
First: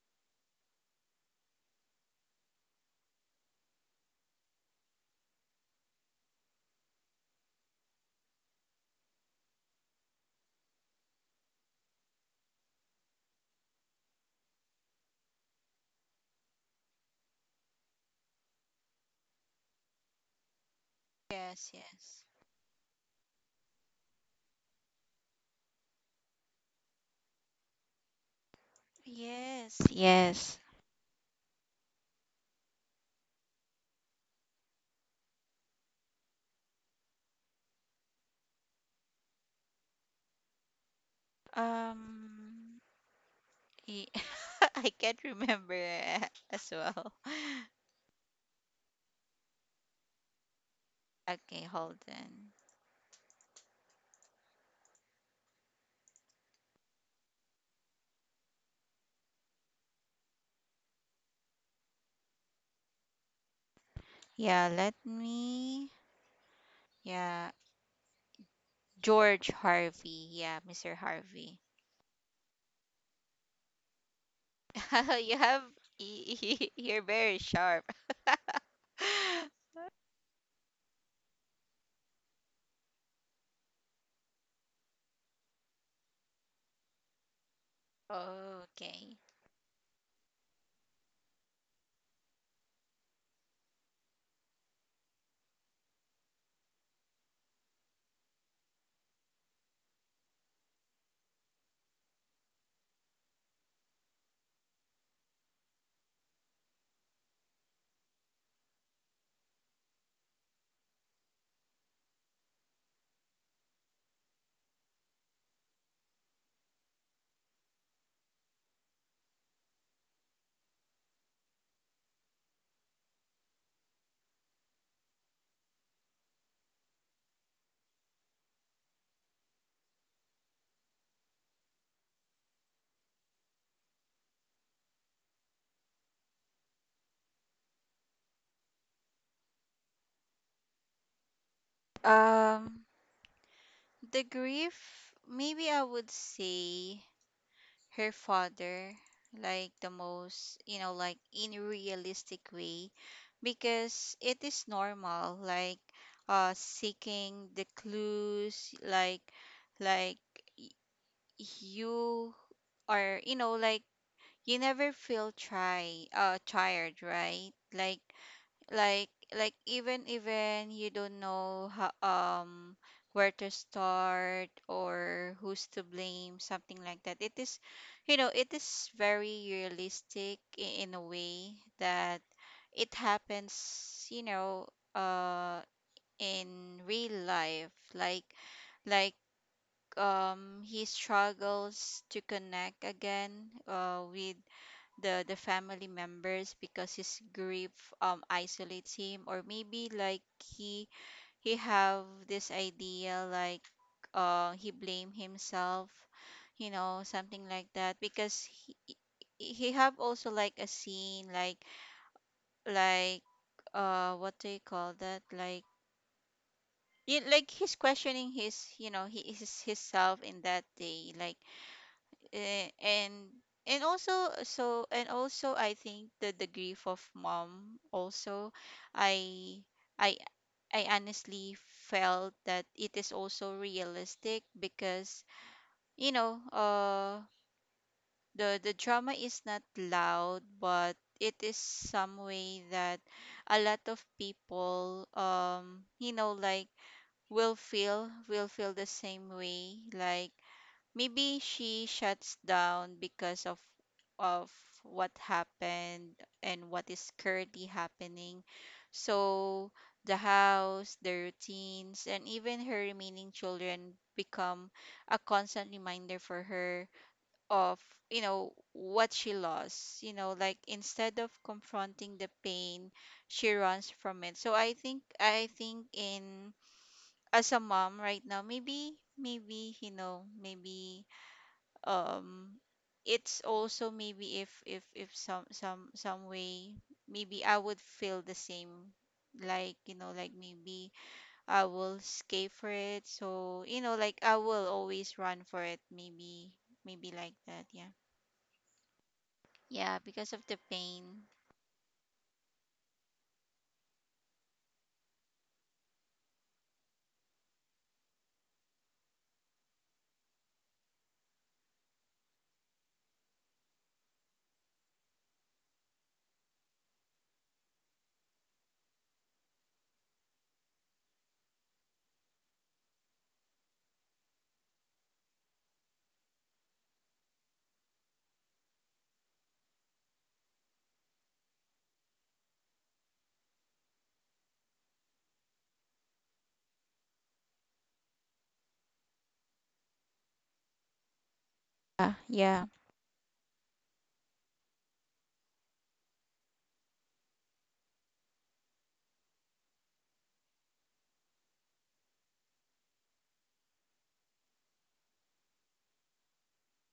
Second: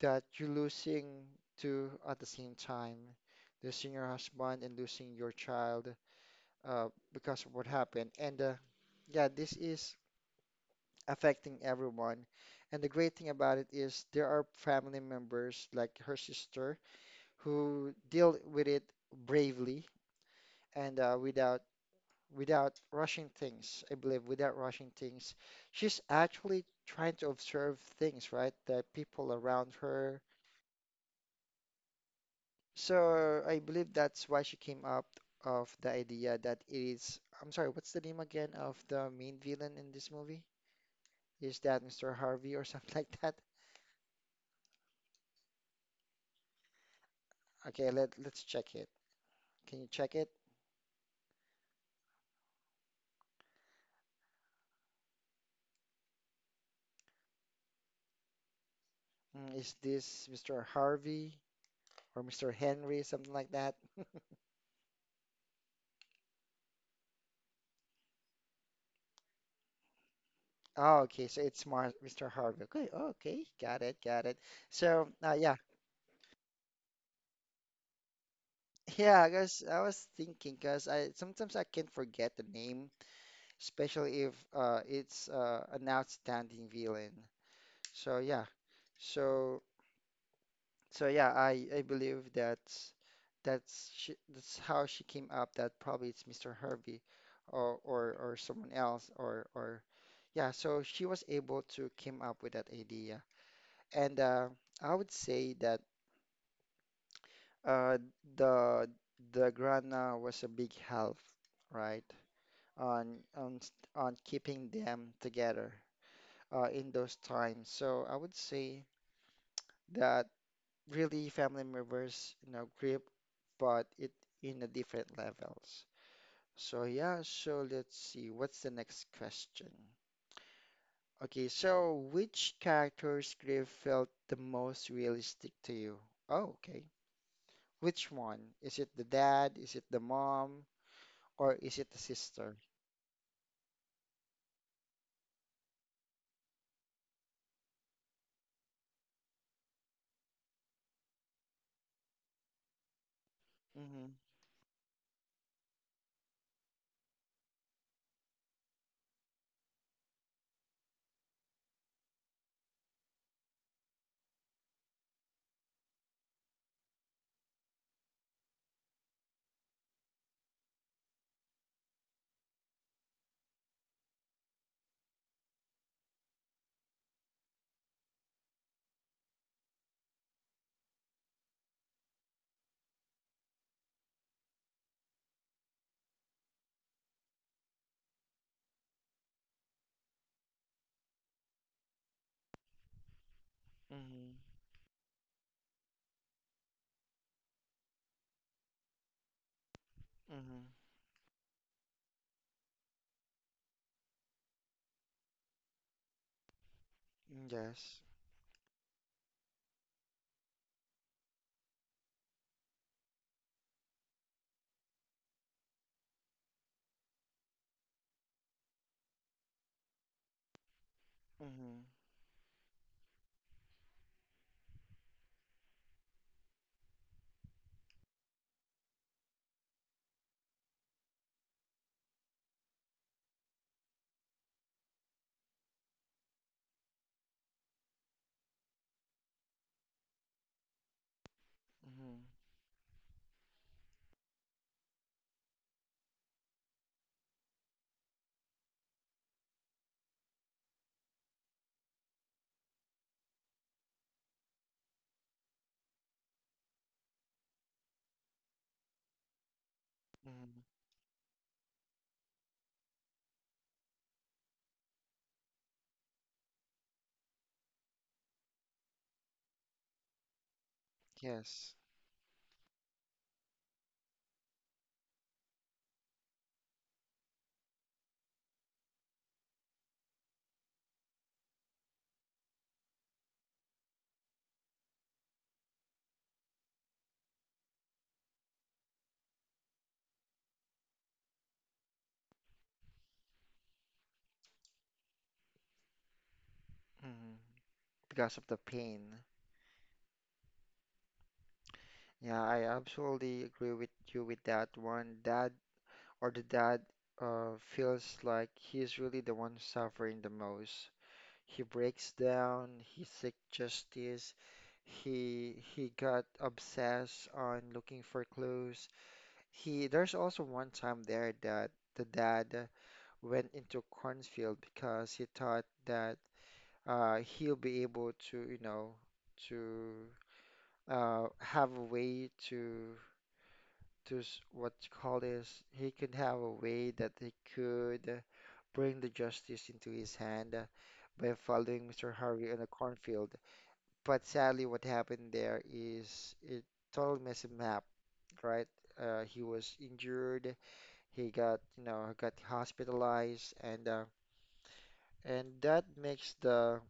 S1: that you're losing two at the same time, losing your husband and losing your child because of what happened. And yeah, this is affecting everyone. And the great thing about it is there are family members like her sister who deal with it bravely and without
S2: Yes, yes.
S1: rushing things. I believe without rushing things, she's actually trying to observe things, right? The people around
S2: Yes,
S1: her.
S2: yes.
S1: So I believe that's why she came up of the idea that it is, I'm sorry, what's the name again of the main villain in this movie? Is that Mr. Harvey or
S2: Um,
S1: something like that?
S2: y- I can't remember as well.
S1: Okay, let let's check it. Can you check it?
S2: Okay, hold on.
S1: Mm, is this Mr. Harvey or Mr. Henry, something like that?
S2: Yeah, let me. Yeah, George Harvey. Yeah, Mr.
S1: Oh, okay, so
S2: Harvey.
S1: it's Mar Mr. Harvey. Okay, okay, got it, got it. So,
S2: You
S1: yeah,
S2: have you're very sharp.
S1: yeah, because I was thinking because I sometimes I can forget the name especially if it's an outstanding villain. So yeah,
S2: Okay.
S1: so so yeah, I believe that's she, that's how she came up. That probably it's Mr. Herbie, or someone else, or yeah. So she was able to came up with that idea, and I would say that uh, the the grandma was a big help, right, on on keeping them together in those times. So I would say that really family members, you know, grip, but it in a different levels. So yeah, so let's see, what's the next question? Okay, so which character's grief felt the most realistic to you? Oh, okay. Which one? Is it the dad? Is it the mom? Or is it the sister?
S2: Um, the grief, maybe I would say her father, like, the most, like, in a realistic way,
S1: Mm-hmm.
S2: because it is normal, like, seeking the clues, like, like you are, like, you never feel try tired, right? Like like like even you don't know how, where to start or who's to blame, something like that. It is, it is very realistic in a way that it happens, uh in real life, like, like he struggles to connect again
S1: Mm-hmm.
S2: with the family members, because his grief isolates him, or maybe like
S1: Mm-hmm.
S2: he have this idea, like, he blame himself, something like that,
S1: Yes.
S2: because he have also like a scene, like, like what do you call that, like, yeah, like he's questioning his, he is his self in that day, like.
S1: Mm-hmm.
S2: Eh, and and also, I think the grief of mom also, I I I honestly felt that it is also realistic, because you know uh the drama is not loud, but it is some
S1: Mm-hmm.
S2: way that a lot of people, like, will feel the same way. Like, maybe she shuts down because of what happened and what is currently happening. So the
S1: Mm-hmm.
S2: house, the routines, and even her remaining children become a constant reminder for her of, what she lost, like, instead of
S1: Yes.
S2: confronting the pain, she runs from it. So I think in, as a mom right now, maybe maybe you know maybe um it's also maybe, if some way, maybe I would feel the same, like, like maybe I will escape for it. So, like, I will always run for it, maybe, like
S1: Mm-hmm.
S2: that, yeah.
S1: Because of the pain.
S2: Yeah, because of the pain.
S1: Yeah, I absolutely agree with you with that one. Dad or the dad feels like he's really the one suffering the most. He breaks down, he seeks justice, he got obsessed on looking for clues. He There's also one time there that the dad went into cornfield because he thought that he'll be able to, you know, to have a way to what you call this. He could have a way that he could bring the justice into his hand by following Mr. Harvey on
S2: Yeah.
S1: a cornfield. But sadly, what happened there is it totally messed him up, right? He was injured. He got, you know, got hospitalized, and that makes the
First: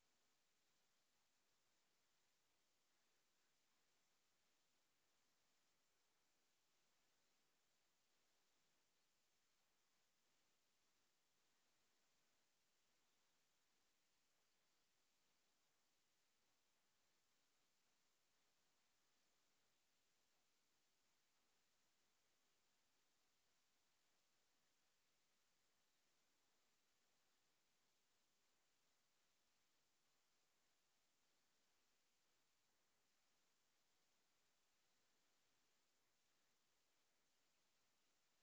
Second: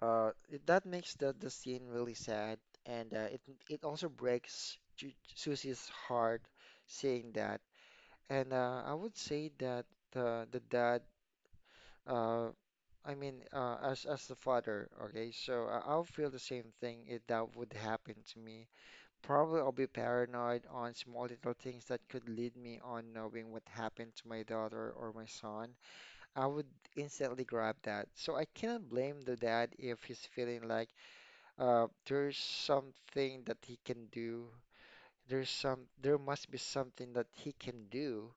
S1: That makes the scene really sad, and it also breaks Ju Susie's heart seeing that. And I would say that the dad, uh, I mean, as the father, okay, so I'll feel the same thing if that would happen to me. Probably I'll be paranoid on small little things that could lead me on knowing what happened to my daughter or my son. I would instantly grab that. So I cannot blame the dad if he's feeling like there's something that he can do. There's some, there must be something that he can do,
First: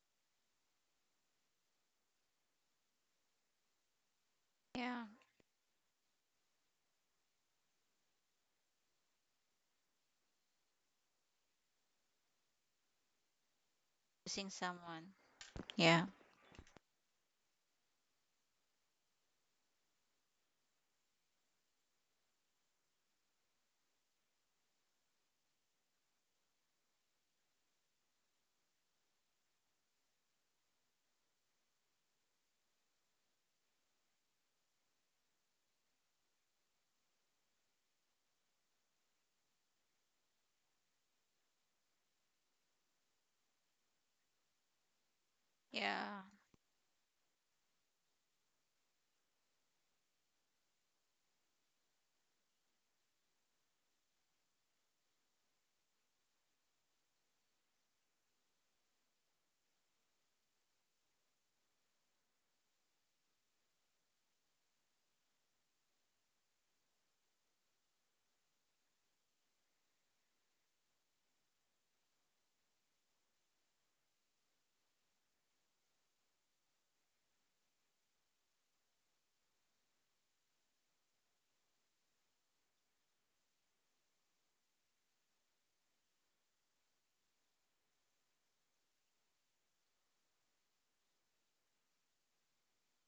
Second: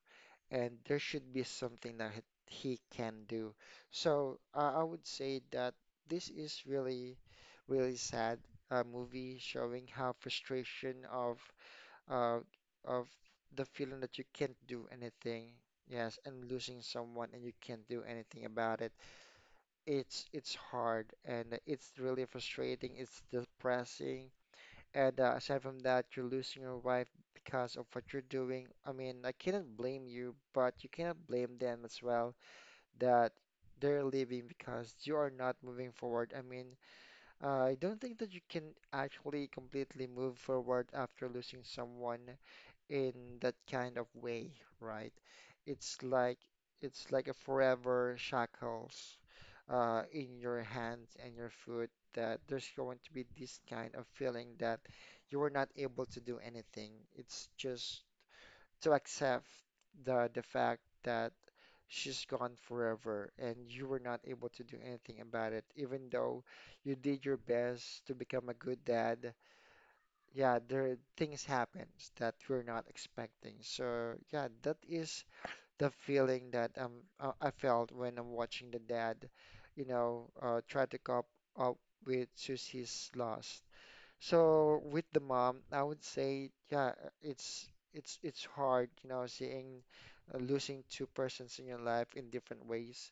S1: and there should be something that he can do. I
S2: Yeah,
S1: would say that this is really, really sad movie showing how frustration of uh, of the feeling that you
S2: losing
S1: can't do
S2: someone.
S1: anything.
S2: Yeah.
S1: Yes, and losing someone and you can't do anything about it. It's hard and it's really frustrating. It's depressing and aside from that, you're losing your wife because of what you're doing. I mean, I cannot blame you, but you cannot blame them as well that they're leaving because you are not moving forward. I mean, I don't think that you can actually completely move forward after losing someone in that kind of way, right? It's
S2: Yeah.
S1: like it's like a forever shackles in your hands and your foot that there's going to be this kind of feeling that you were not able to do anything. It's just to accept the fact that she's gone forever and you were not able to do anything about it, even though you did your best to become a good dad. Yeah, there things happens that we're not expecting. So yeah, that is the feeling that I felt when I'm watching the dad, try to cope up with Susie's loss. So with the mom, I would say, yeah, it's it's hard, you know, seeing losing two persons in your life in different ways,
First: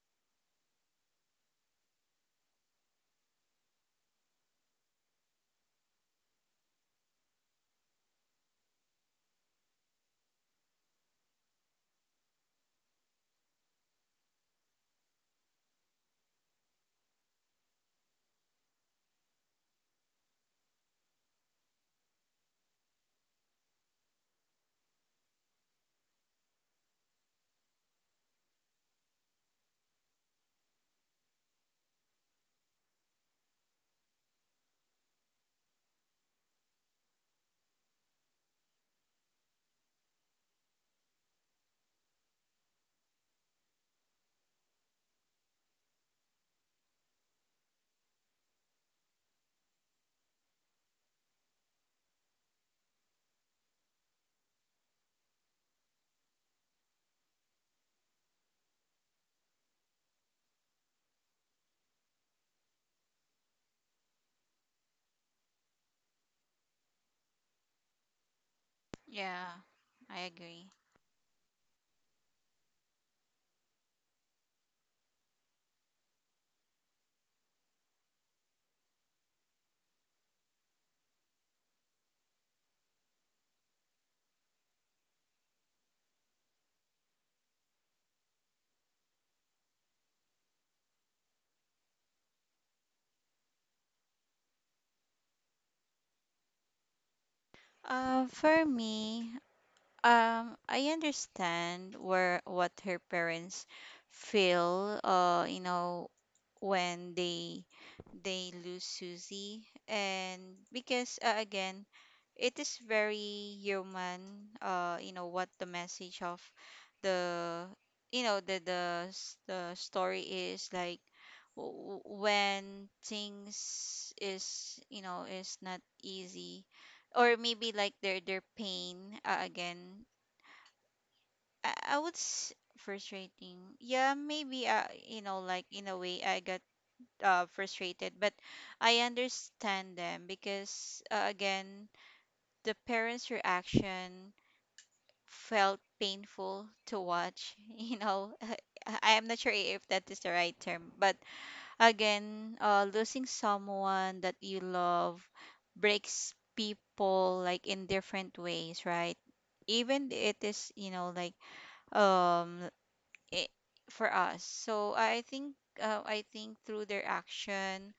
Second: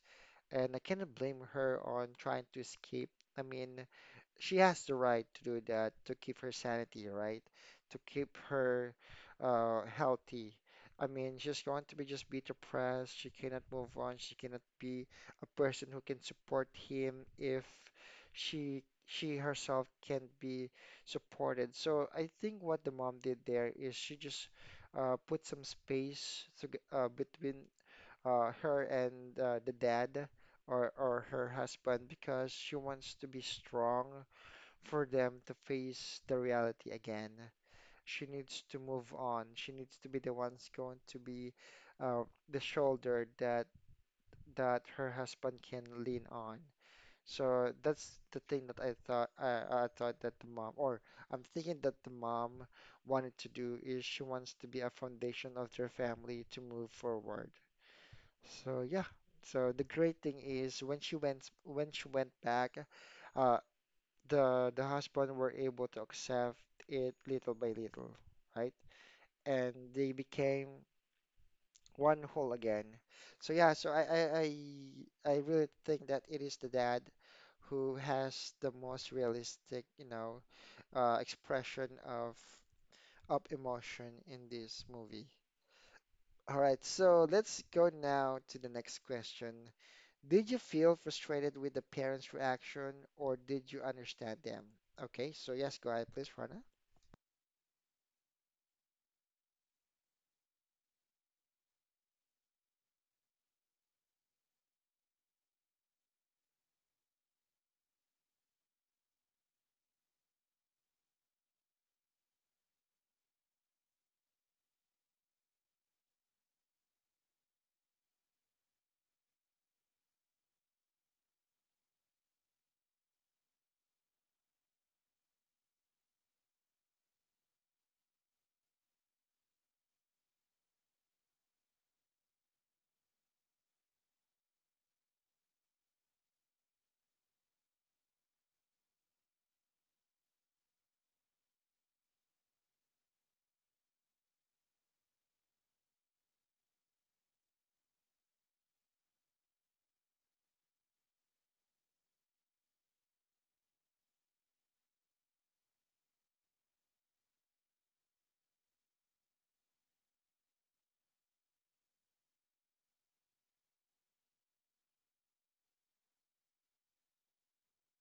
S1: and I cannot blame her on trying to escape. I mean, she has the right to do that to keep her sanity, right? To keep her healthy. I mean, she's going to be just be depressed. She cannot move on. She cannot be a person who can support him if she herself can't be supported. So I think what the mom did there is she just put some space to, between her and the dad or her husband because she wants to be strong for them to face the reality again. She needs to move on. She needs to be the one's going to be uh, the shoulder that that her husband can lean on. So that's the thing that I thought I thought that the mom, or I'm thinking that the mom wanted to do is she wants to be a foundation of their family to move forward. So yeah. So the great thing is when she went back, uh, the husband were able to accept it little by little, right?
S2: Yeah,
S1: And they
S2: I
S1: became
S2: agree.
S1: one whole again. So yeah, so I really think that it is the dad who has the most realistic, you know, expression of emotion in this movie. All right, so let's go now to the next question. Did you feel frustrated with the parents' reaction or did you understand them? Okay, so yes, go ahead, please, Rana.
S2: For me, I understand where, what her parents feel, when they lose Susie. And because again, it is very human, what the message of the, the story is, like, when things is, is not easy, or maybe like their pain, again. Frustrating. Yeah, maybe, like, in a way I got frustrated. But I understand them, because again, the parents' reaction felt painful to watch, I am not sure if that is the right term, but again, losing someone that you love breaks people, like, in different ways, right? Even it is, like, um eh, for us. So I think through their action,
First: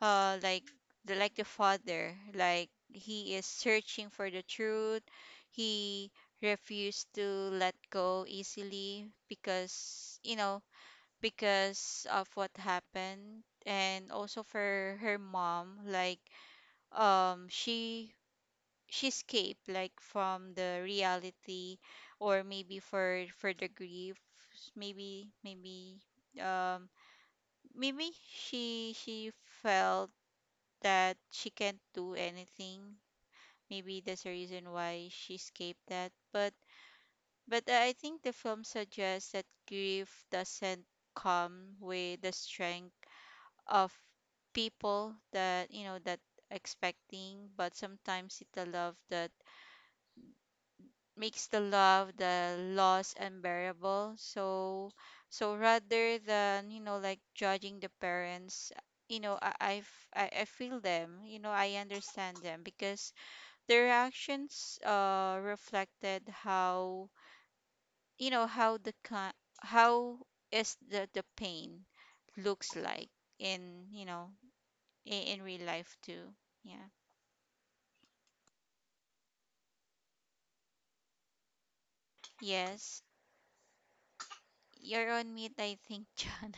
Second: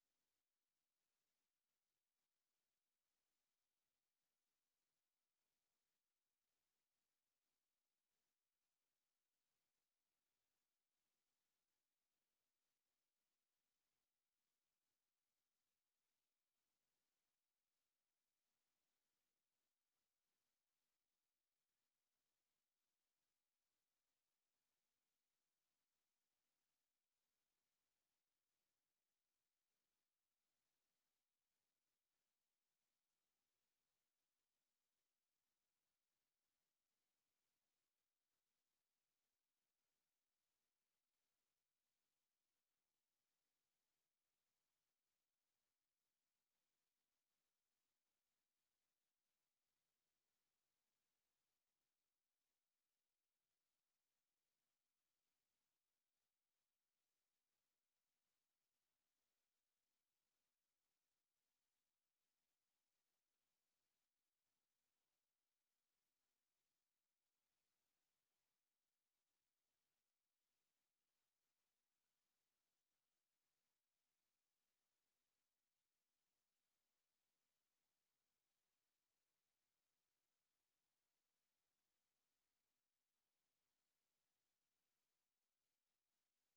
S2: like, the father, like, he is searching for the truth. He refused to let go easily, because, because of what happened. And also for her mom, like, um she she escape, like, from the reality, or maybe for the grief. Maybe maybe um maybe she felt that she can't do anything. Maybe that's the reason why she escaped that. But I think the film suggests that grief doesn't come with the strength of people that, that expecting, but sometimes it's the love that makes the love, the loss unbearable. So, rather than, like, judging the parents, I feel them, I understand them, because their actions reflected how, how the how is the pain looks like in, in real life too. Yeah. Yes. You're on mute, I think, John.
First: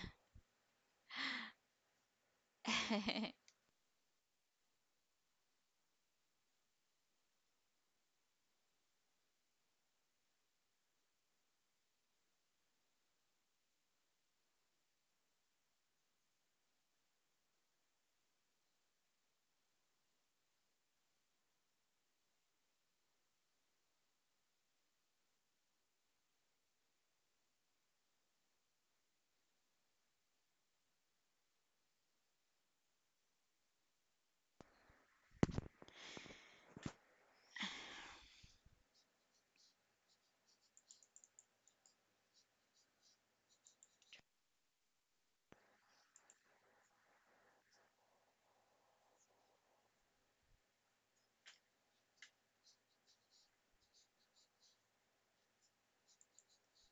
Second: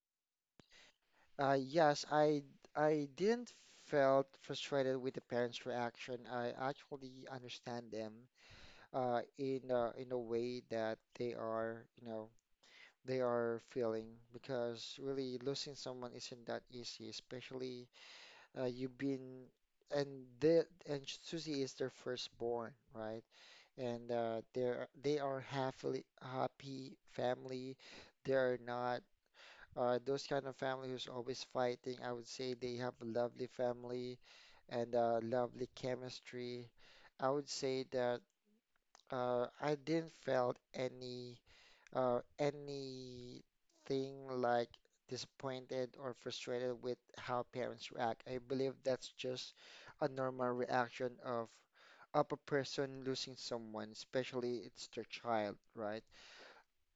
S1: Yes, I didn't felt frustrated with the parents' reaction. I actually understand them in in a way that they are, you know, they are feeling because really losing someone isn't that easy, especially you've been and the and Susie is their firstborn, right? And they are happily happy family. They're not those kind of family who's always fighting. I would say they have a lovely family and lovely chemistry. I would say that I didn't felt any anything like disappointed or frustrated with how parents react. I believe that's just a normal reaction of a person losing someone, especially it's their child, right?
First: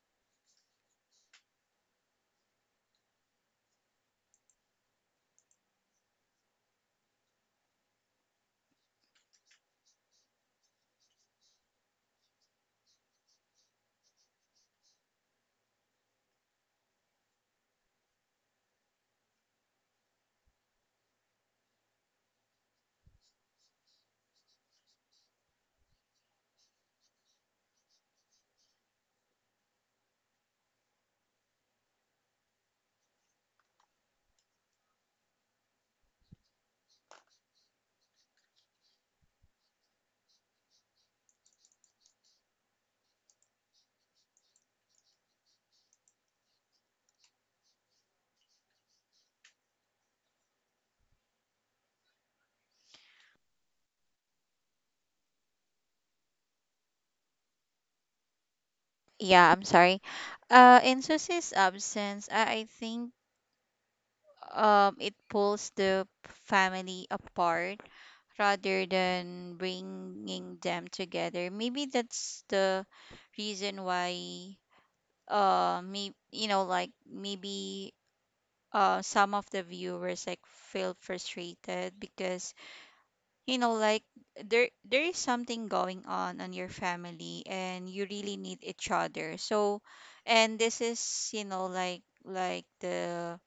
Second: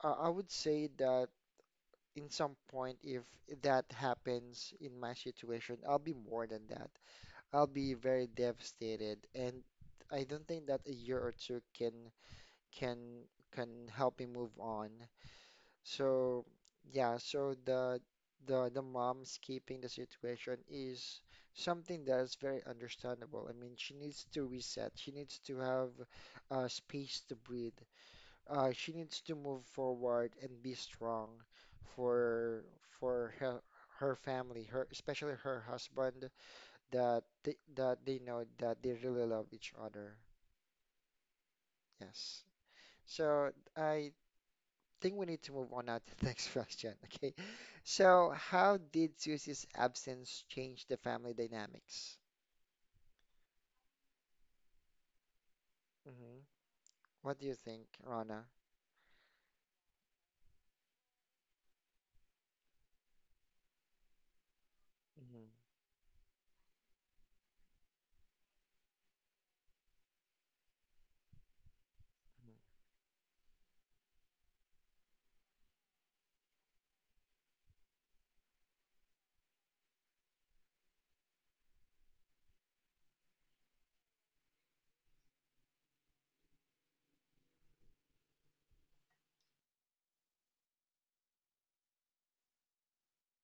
S1: I would say that in some point, if that happens in my situation, I'll be more than that. I'll be very devastated, and I don't think that a year or two can can can help me move on. So yeah, so the the mom's keeping the situation is something that is very understandable. I mean, she needs to reset. She needs to have space to breathe. Uh, she needs to move forward and be strong for her family, her especially her husband, that they know that they really love each other. Yes. So I think we need to move on now to the next question. Okay. So how did Susie's absence change the family dynamics? hmm What do you think, Rana?
S2: Yeah, I'm sorry. In Susie's absence, I think, it pulls the family apart rather than bringing them together. Maybe that's the
S1: Hmm
S2: reason why, me, like, maybe some of the viewers, like, feel frustrated, because, like, there is something going on your family, and you really need each other. So, and this is, the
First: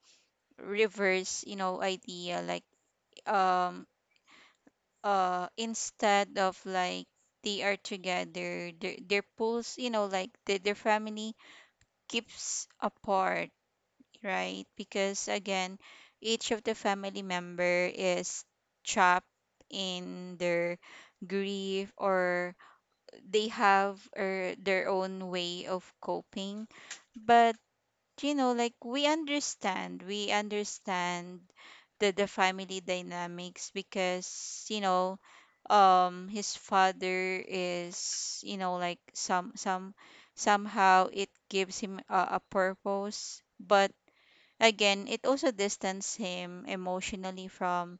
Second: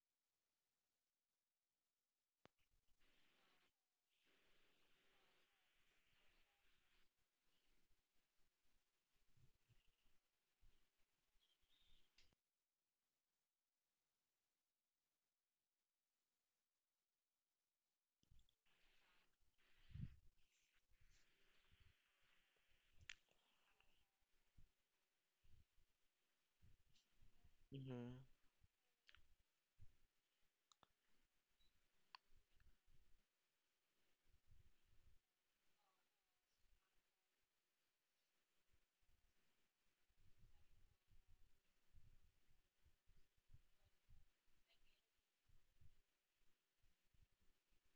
S2: reverse, idea, like, um instead of, like, they are together, their pulls, like, the, their family keeps apart, right? Because again, each of the family member is trapped in their grief, or they have or their own way of coping. But,
S1: hmm hmm
S2: like, we understand the family dynamics, because, his father is, like, somehow it gives him a purpose. But again, it also distanced him emotionally from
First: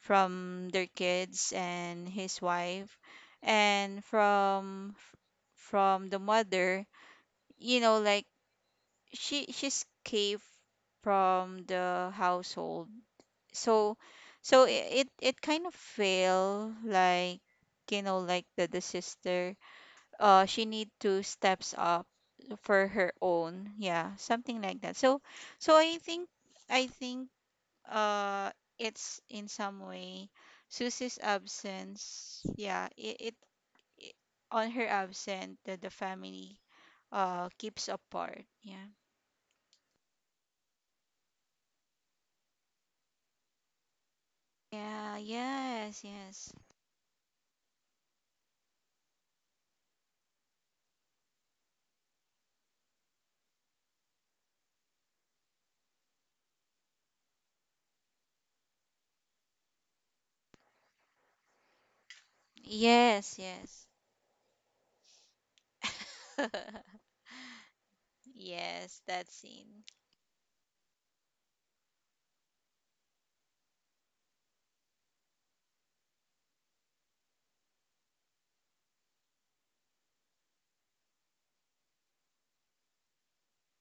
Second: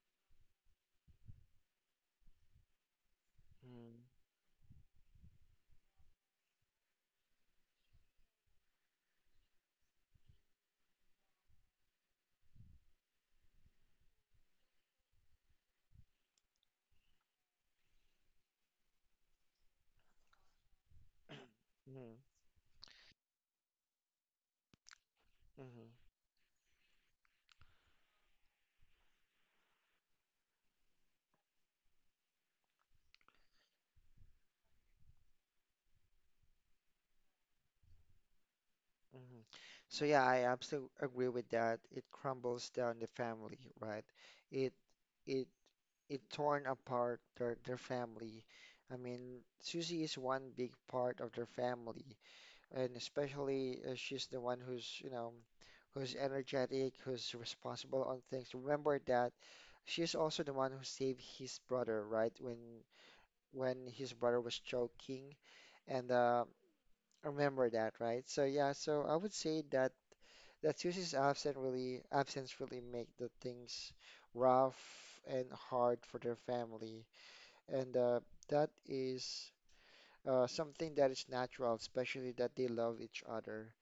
S2: their kids and his wife, and from the mother, like, she's cave from the household. So so i- it kind of feel like, like, the sister, she need to steps up
S1: hmm
S2: for her own, yeah, something like that. so so
S1: hmm
S2: i think I think, uh it's in some way, Susie's absence, yeah, it, on her absence, the family, keeps apart. Yeah.
S1: Mhm. So yeah, I absolutely agree with that. It crumbles down the family, right? It
S2: Yeah.
S1: it
S2: Yes,
S1: it
S2: yes.
S1: torn apart their family. I mean, Susie is one big part of their family, and especially she's the one who's, you know, who's energetic, who's responsible on things. Remember that she's also the one who saved his brother, right? When
S2: Yes,
S1: when
S2: yes.
S1: his brother was choking, and remember that, right? So yeah,
S2: Yes,
S1: so I
S2: that
S1: would say
S2: scene.
S1: that that Susie's absence really make the things rough and hard for their family, and that is something that is natural, especially that they love each other.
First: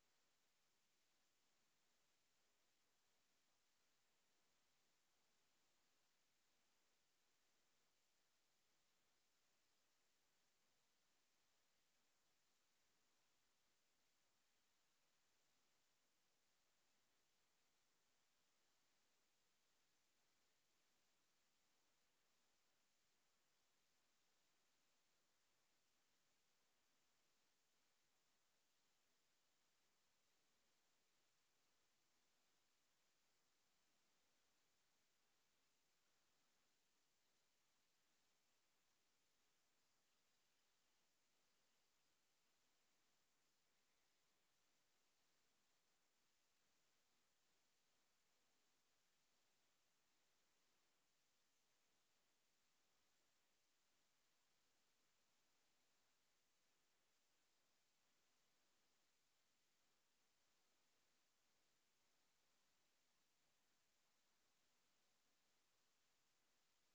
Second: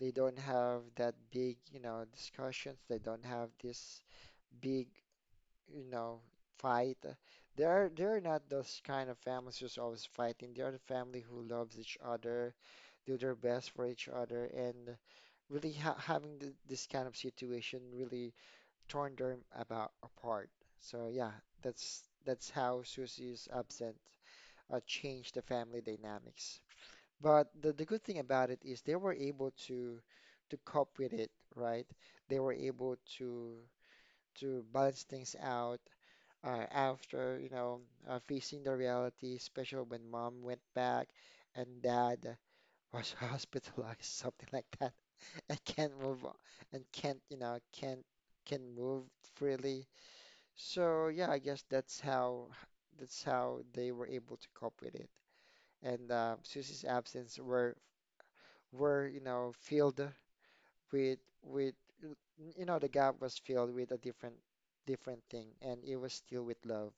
S1: They don't have that big, you know, discussions. They don't have this big, you know, fight. They're not those kind of families who's always fighting. They are the family who loves each other, do their best for each other, and really ha having th this kind of situation really torn them about apart. So yeah, that's how Susie's absence changed the family dynamics. But the good thing about it is they were able to cope with it, right? They were able to balance things out after, you know, facing the reality, especially when mom went back and dad was hospitalized, something like that, and can't move on, and can't, you know, can't can move freely. So yeah, I guess that's how they were able to cope with it. And Susie's absence were, you know, filled with you know, the gap was filled with a different different thing, and it was still with love.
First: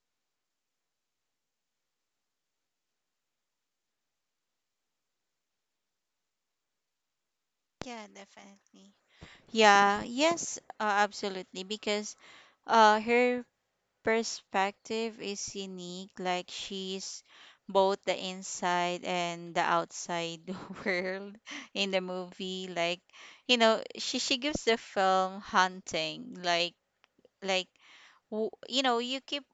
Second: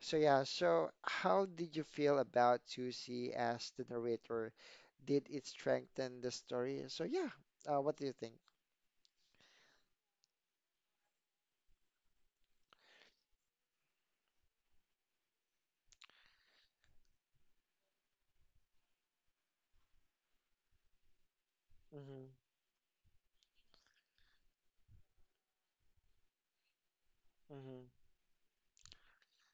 S1: So yeah, so how did you feel about Susie as the narrator? Did it strengthen the story? So yeah, what do
S2: Yeah,
S1: you think?
S2: definitely. Yeah. Yes, absolutely, because her perspective is unique. Like, she's both the inside and the outside world in the
S1: Mm-hmm,
S2: movie. Like, she gives the film haunting. Like
S1: mm-hmm,
S2: you keep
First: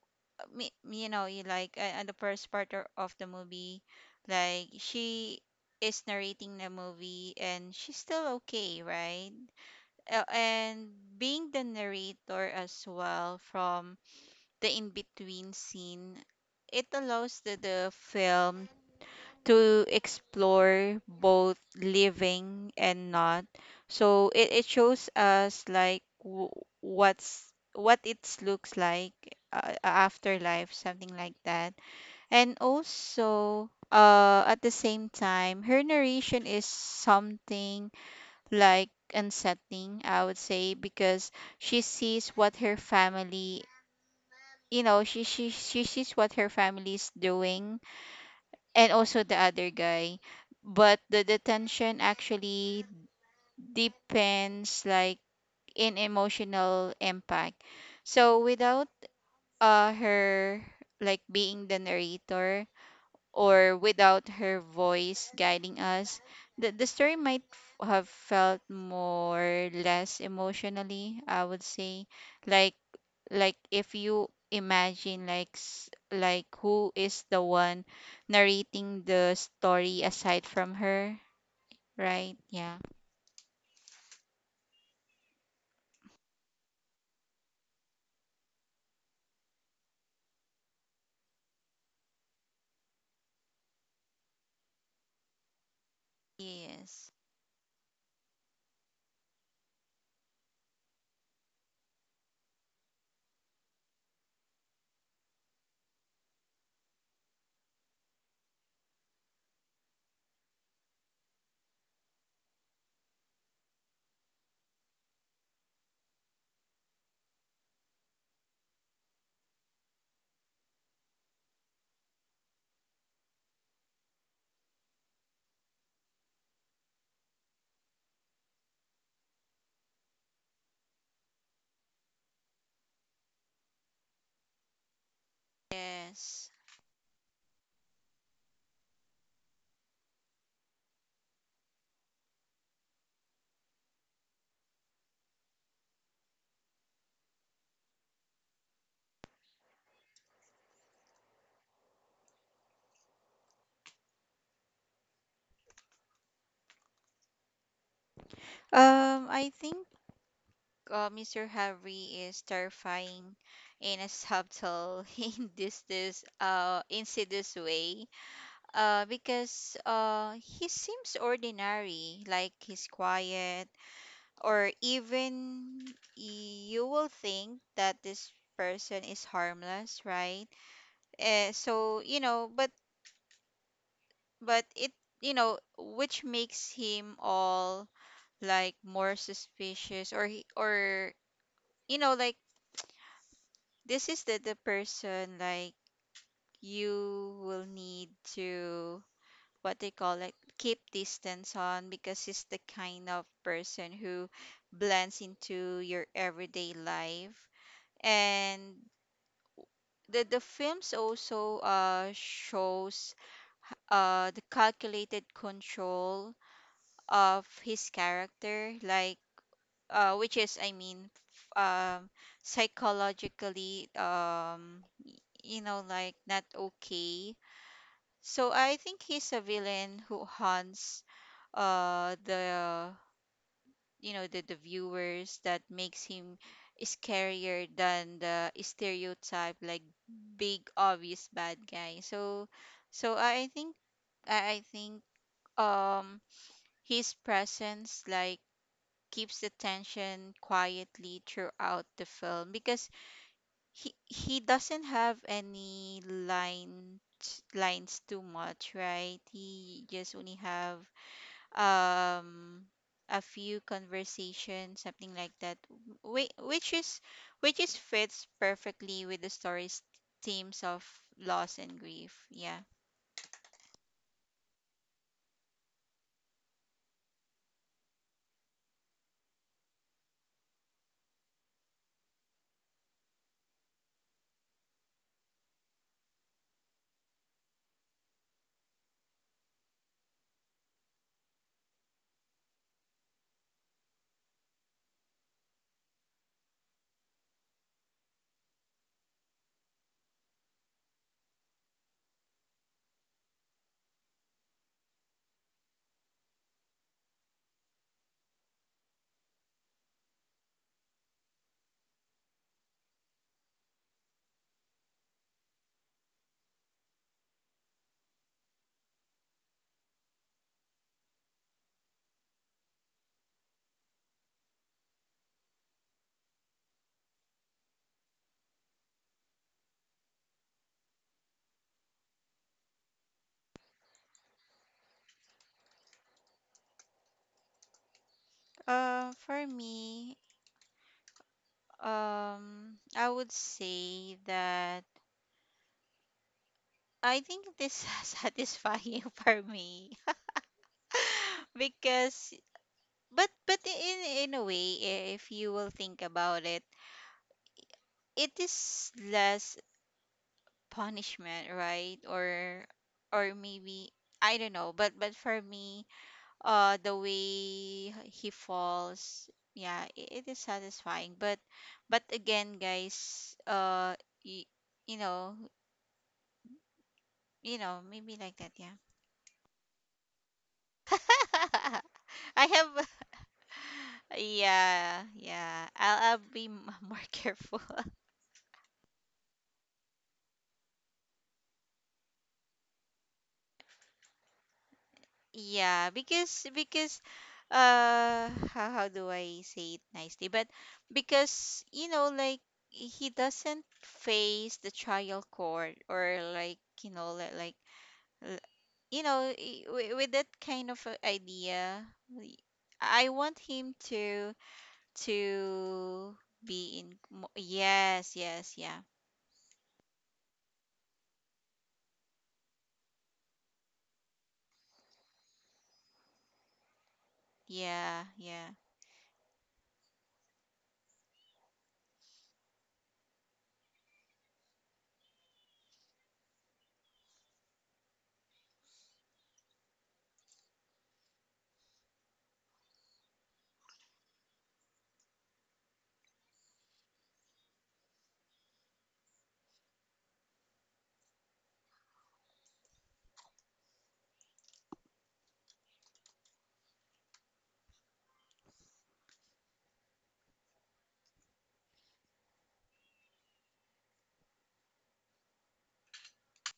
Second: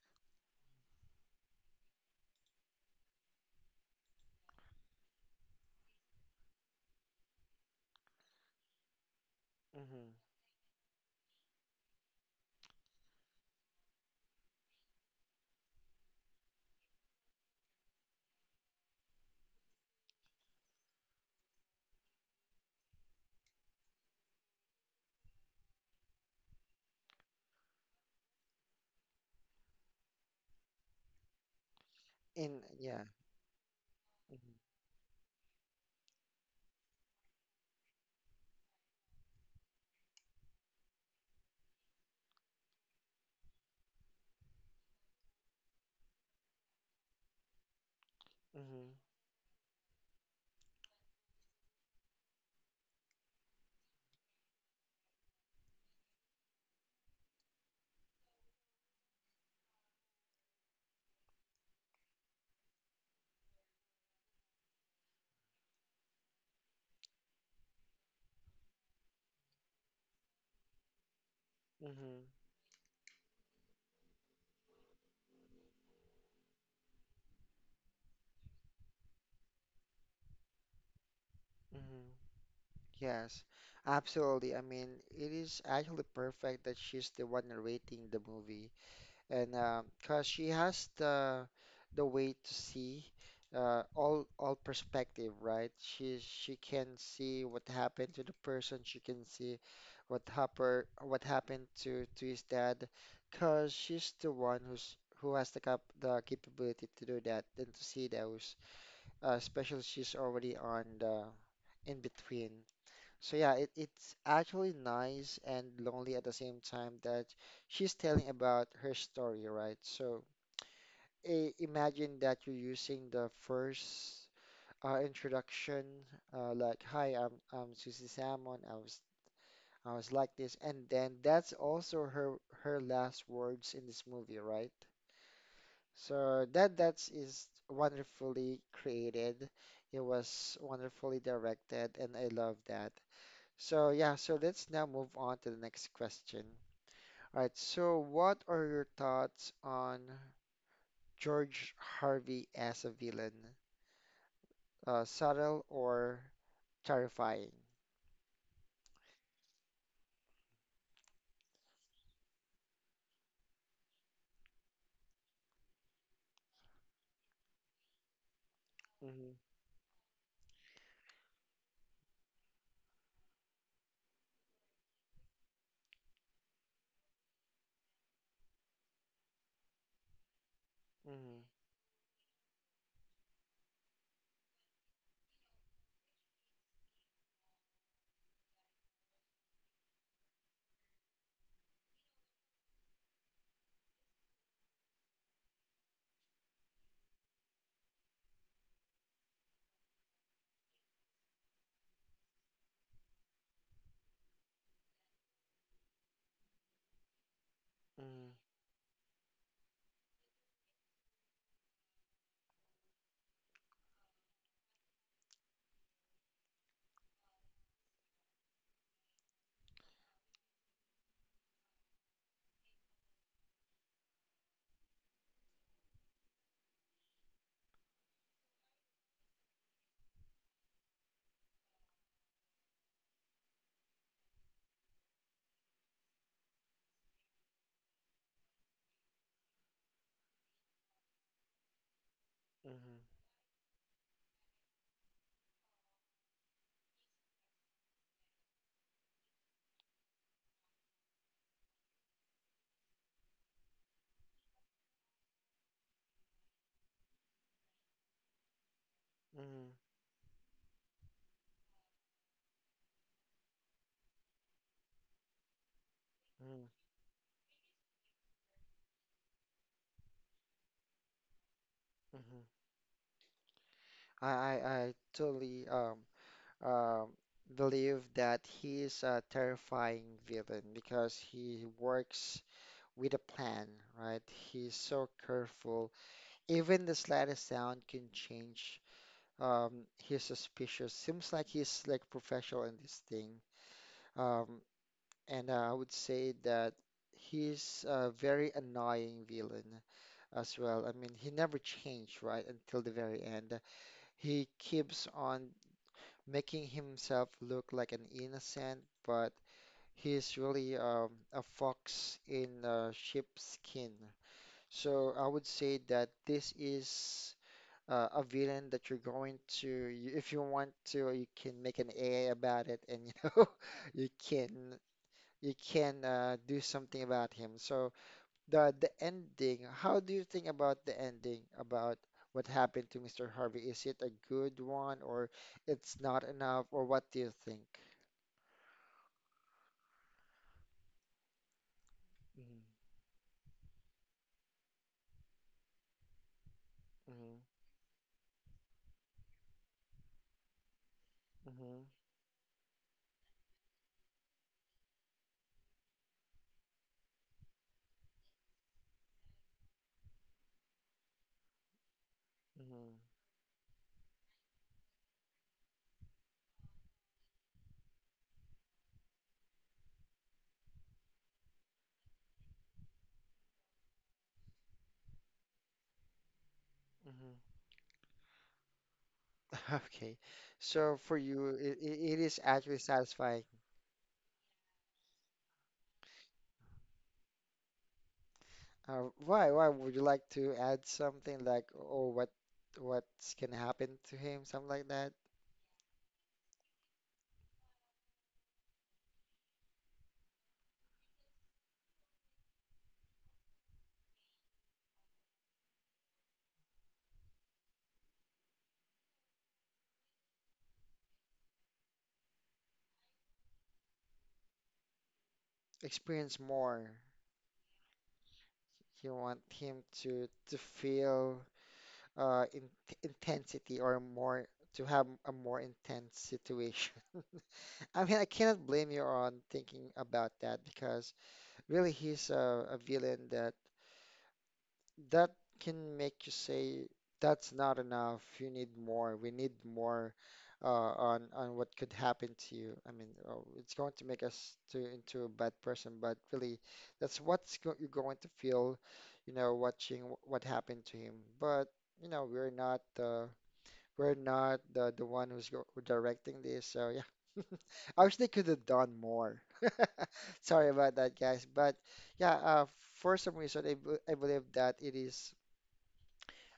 S2: you like, and the first part of the movie, like, she is narrating the movie, and she's still okay, right?
S1: mm-hmm.
S2: And being the narrator as well from the in-between scene, it allows the film to explore both living and not. So it shows us, like, what's what it looks like, afterlife, something like that. And
S1: In yeah.
S2: also,
S1: Mm-hmm,
S2: at the same time, her narration is something like unsettling, I would say, because she sees what her family, she sees what her family's doing,
S1: mm-hmm,
S2: and also the other guy. But the detention actually depends, like, in emotional impact. So without, her, like, being the narrator, or without her voice guiding us, the story might have felt more less emotionally, I would say.
S1: mm-hmm,
S2: Like if you imagine, like, like, who is the one narrating the story aside from her,
S1: mm-hmm.
S2: right? Yeah.
S1: Yes, absolutely. I mean, it is actually perfect that she's the one narrating the movie, and 'cause she has the way to see all all perspective, right? She can
S2: Yes.
S1: see what happened to the person. She can see what happened to his dad, 'cause she's the one who has the cap the capability to do that and to see those, especially she's already on the in between. So yeah, it, it's actually nice and lonely at the same time that she's telling about her story, right? So I imagine that you're using the first introduction, like, "Hi, I'm Susie Salmon. I was like this," and then that's also her her last words in this movie, right? So
S2: Yes.
S1: that that is wonderfully created. It was wonderfully directed, and I love that. So yeah, so let's now move on to the next question. All right, so what are your thoughts on George Harvey as a villain? Subtle or terrifying?
S2: I think, Mr. Harry is terrifying in a subtle in this this insidious way,
S1: Mm-hmm,
S2: because he seems ordinary, like, he's quiet, or even you will think that this person is harmless, right?
S1: mm-hmm,
S2: So, but it, which makes him all, like, more suspicious. Or he, or, like, this is the person, like, you will need to, what they call it, keep distance on, because he's the kind of person who blends into your everyday life. And the films also shows the calculated control of his character, like, which is, I mean, psychologically, like, not okay. So I think he's a villain who hunts, the you know the viewers, that makes him scarier than the stereotype, like, big obvious bad guy. So so
S1: mm-hmm,
S2: I think um his presence, like, keeps the tension quietly throughout the film, because he doesn't have any lines too much, right?
S1: mm-hmm,
S2: He just only have, um a few conversations, something like that, whi-
S1: mm-hmm,
S2: which is which is, fits perfectly with the story's themes of loss and grief.
S1: mm-hmm.
S2: Yeah.
S1: I totally um, believe that he is a terrifying villain because he works with a plan, right? He's so careful. Even the slightest sound can change his suspicious. Seems like he's like professional in this thing. Um, and I would say that he's a very annoying villain as well. I mean, he never changed, right, until the very end. He keeps on making himself look like an innocent, but he's really a fox in sheepskin. So I would say that this is a villain that you're going to, if you want to, you can make an AI about it, and you know, you can do something about him. So the ending, how do you think about the ending about what happened to Mr. Harvey? Is it a good one, or it's not enough, or what do you think?
S2: For me,
S1: Mm-hmm,
S2: I would say that I think this satisfying for me,
S1: mm-hmm,
S2: because, but in a way, if you will think about it, it is less punishment, right? Or
S1: mm-hmm,
S2: or maybe I don't know, but, for me, the way he falls, yeah, it is satisfying. But again, guys, y- you know,
S1: hmm
S2: maybe like that, yeah.
S1: Okay, so for you, it is
S2: I
S1: actually
S2: have
S1: satisfying.
S2: yeah, yeah. I'll be more careful.
S1: Why? Why would you like to add something like, oh, what what's gonna happen to him, something like that?
S2: Yeah, because, how do I say it nicely? But because, like, he doesn't face the trial court, or like, you know like l- you know I- wi- with that kind of idea, we- I want him to, to
S1: Experience
S2: be
S1: more.
S2: in yes, yes, yeah.
S1: You want him to feel in intensity or more to have a more intense situation. I
S2: Yeah,
S1: mean, I
S2: yeah.
S1: cannot blame you on thinking about that because really he's a villain that that can make you say that's not enough. You need more. We need more on what could happen to you. I mean, oh, it's going to make us to into a bad person, but really, that's what's go you're going to feel, you know, watching what happened to him. But you know, we're not the one who's who directing this, so yeah. I wish they could have done more. Sorry about that, guys. But yeah, for some reason, I believe that it is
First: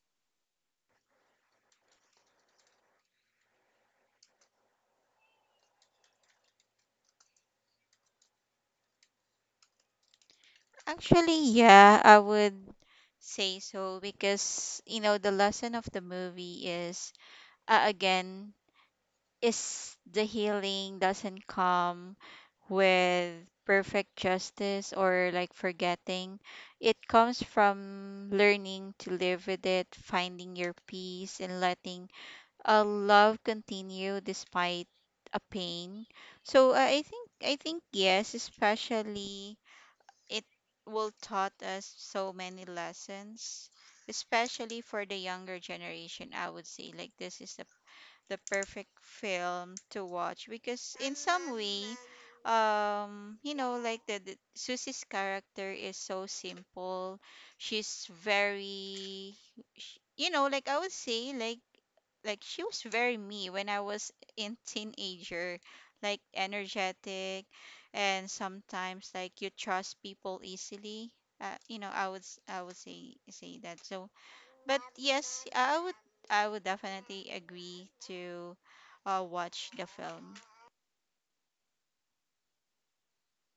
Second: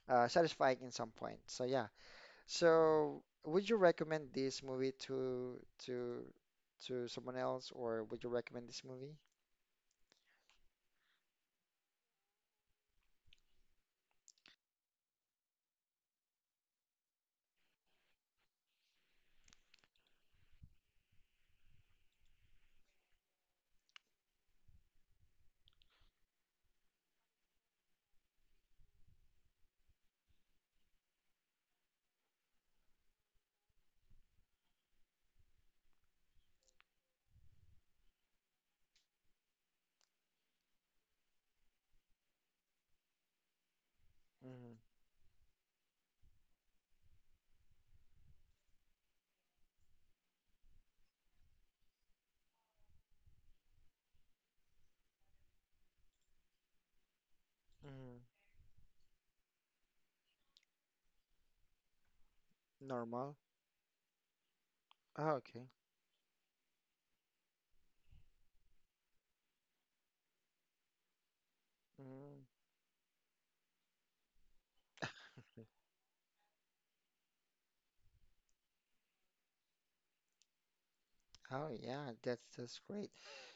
S1: satisfying in some point. So yeah. So would you recommend this movie to to someone else, or would you recommend this movie?
S2: Actually, yeah, I would say so, because, the lesson of the movie is, again, is the healing doesn't come with perfect justice, or like, forgetting. It comes from learning to live with it, finding your peace and letting a love continue despite a pain. So, I think, yes, especially it will taught us so many lessons, especially for the younger generation, I would say, like, this is the perfect film to watch, because in some way, like, the Susie's character is so simple. She's
S1: Mm-hmm.
S2: very sh you know like, I would say, she was very
S1: Normal.
S2: me when I was in
S1: Oh,
S2: teenager,
S1: okay.
S2: like, energetic, and sometimes like you trust people easily.
S1: Mm,
S2: I would say that. So but yes, I would definitely agree to watch the film.
S1: Oh yeah, that's great.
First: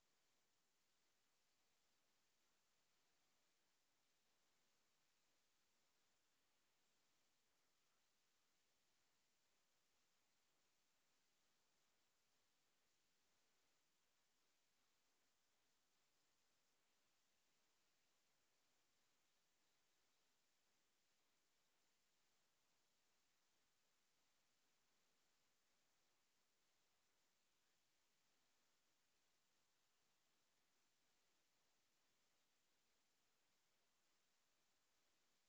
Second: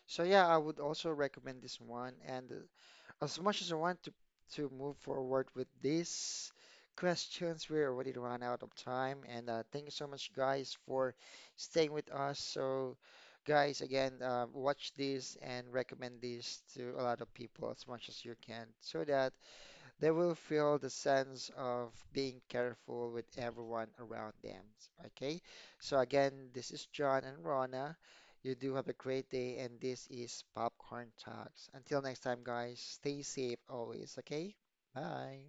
S1: So yeah, I would also recommend this one. And as much as I want to move forward with these questions, we already run out of time. And thank you so much, guys, for staying with us. So, guys, again, watch this and recommend this to a lot of people as much as you can, so that they will feel the sense of being careful with everyone around them. Okay? So again, this is John and Rona. You do have a great day, and this is Popcorn Talks. Until next time, guys, stay safe always, okay? Bye.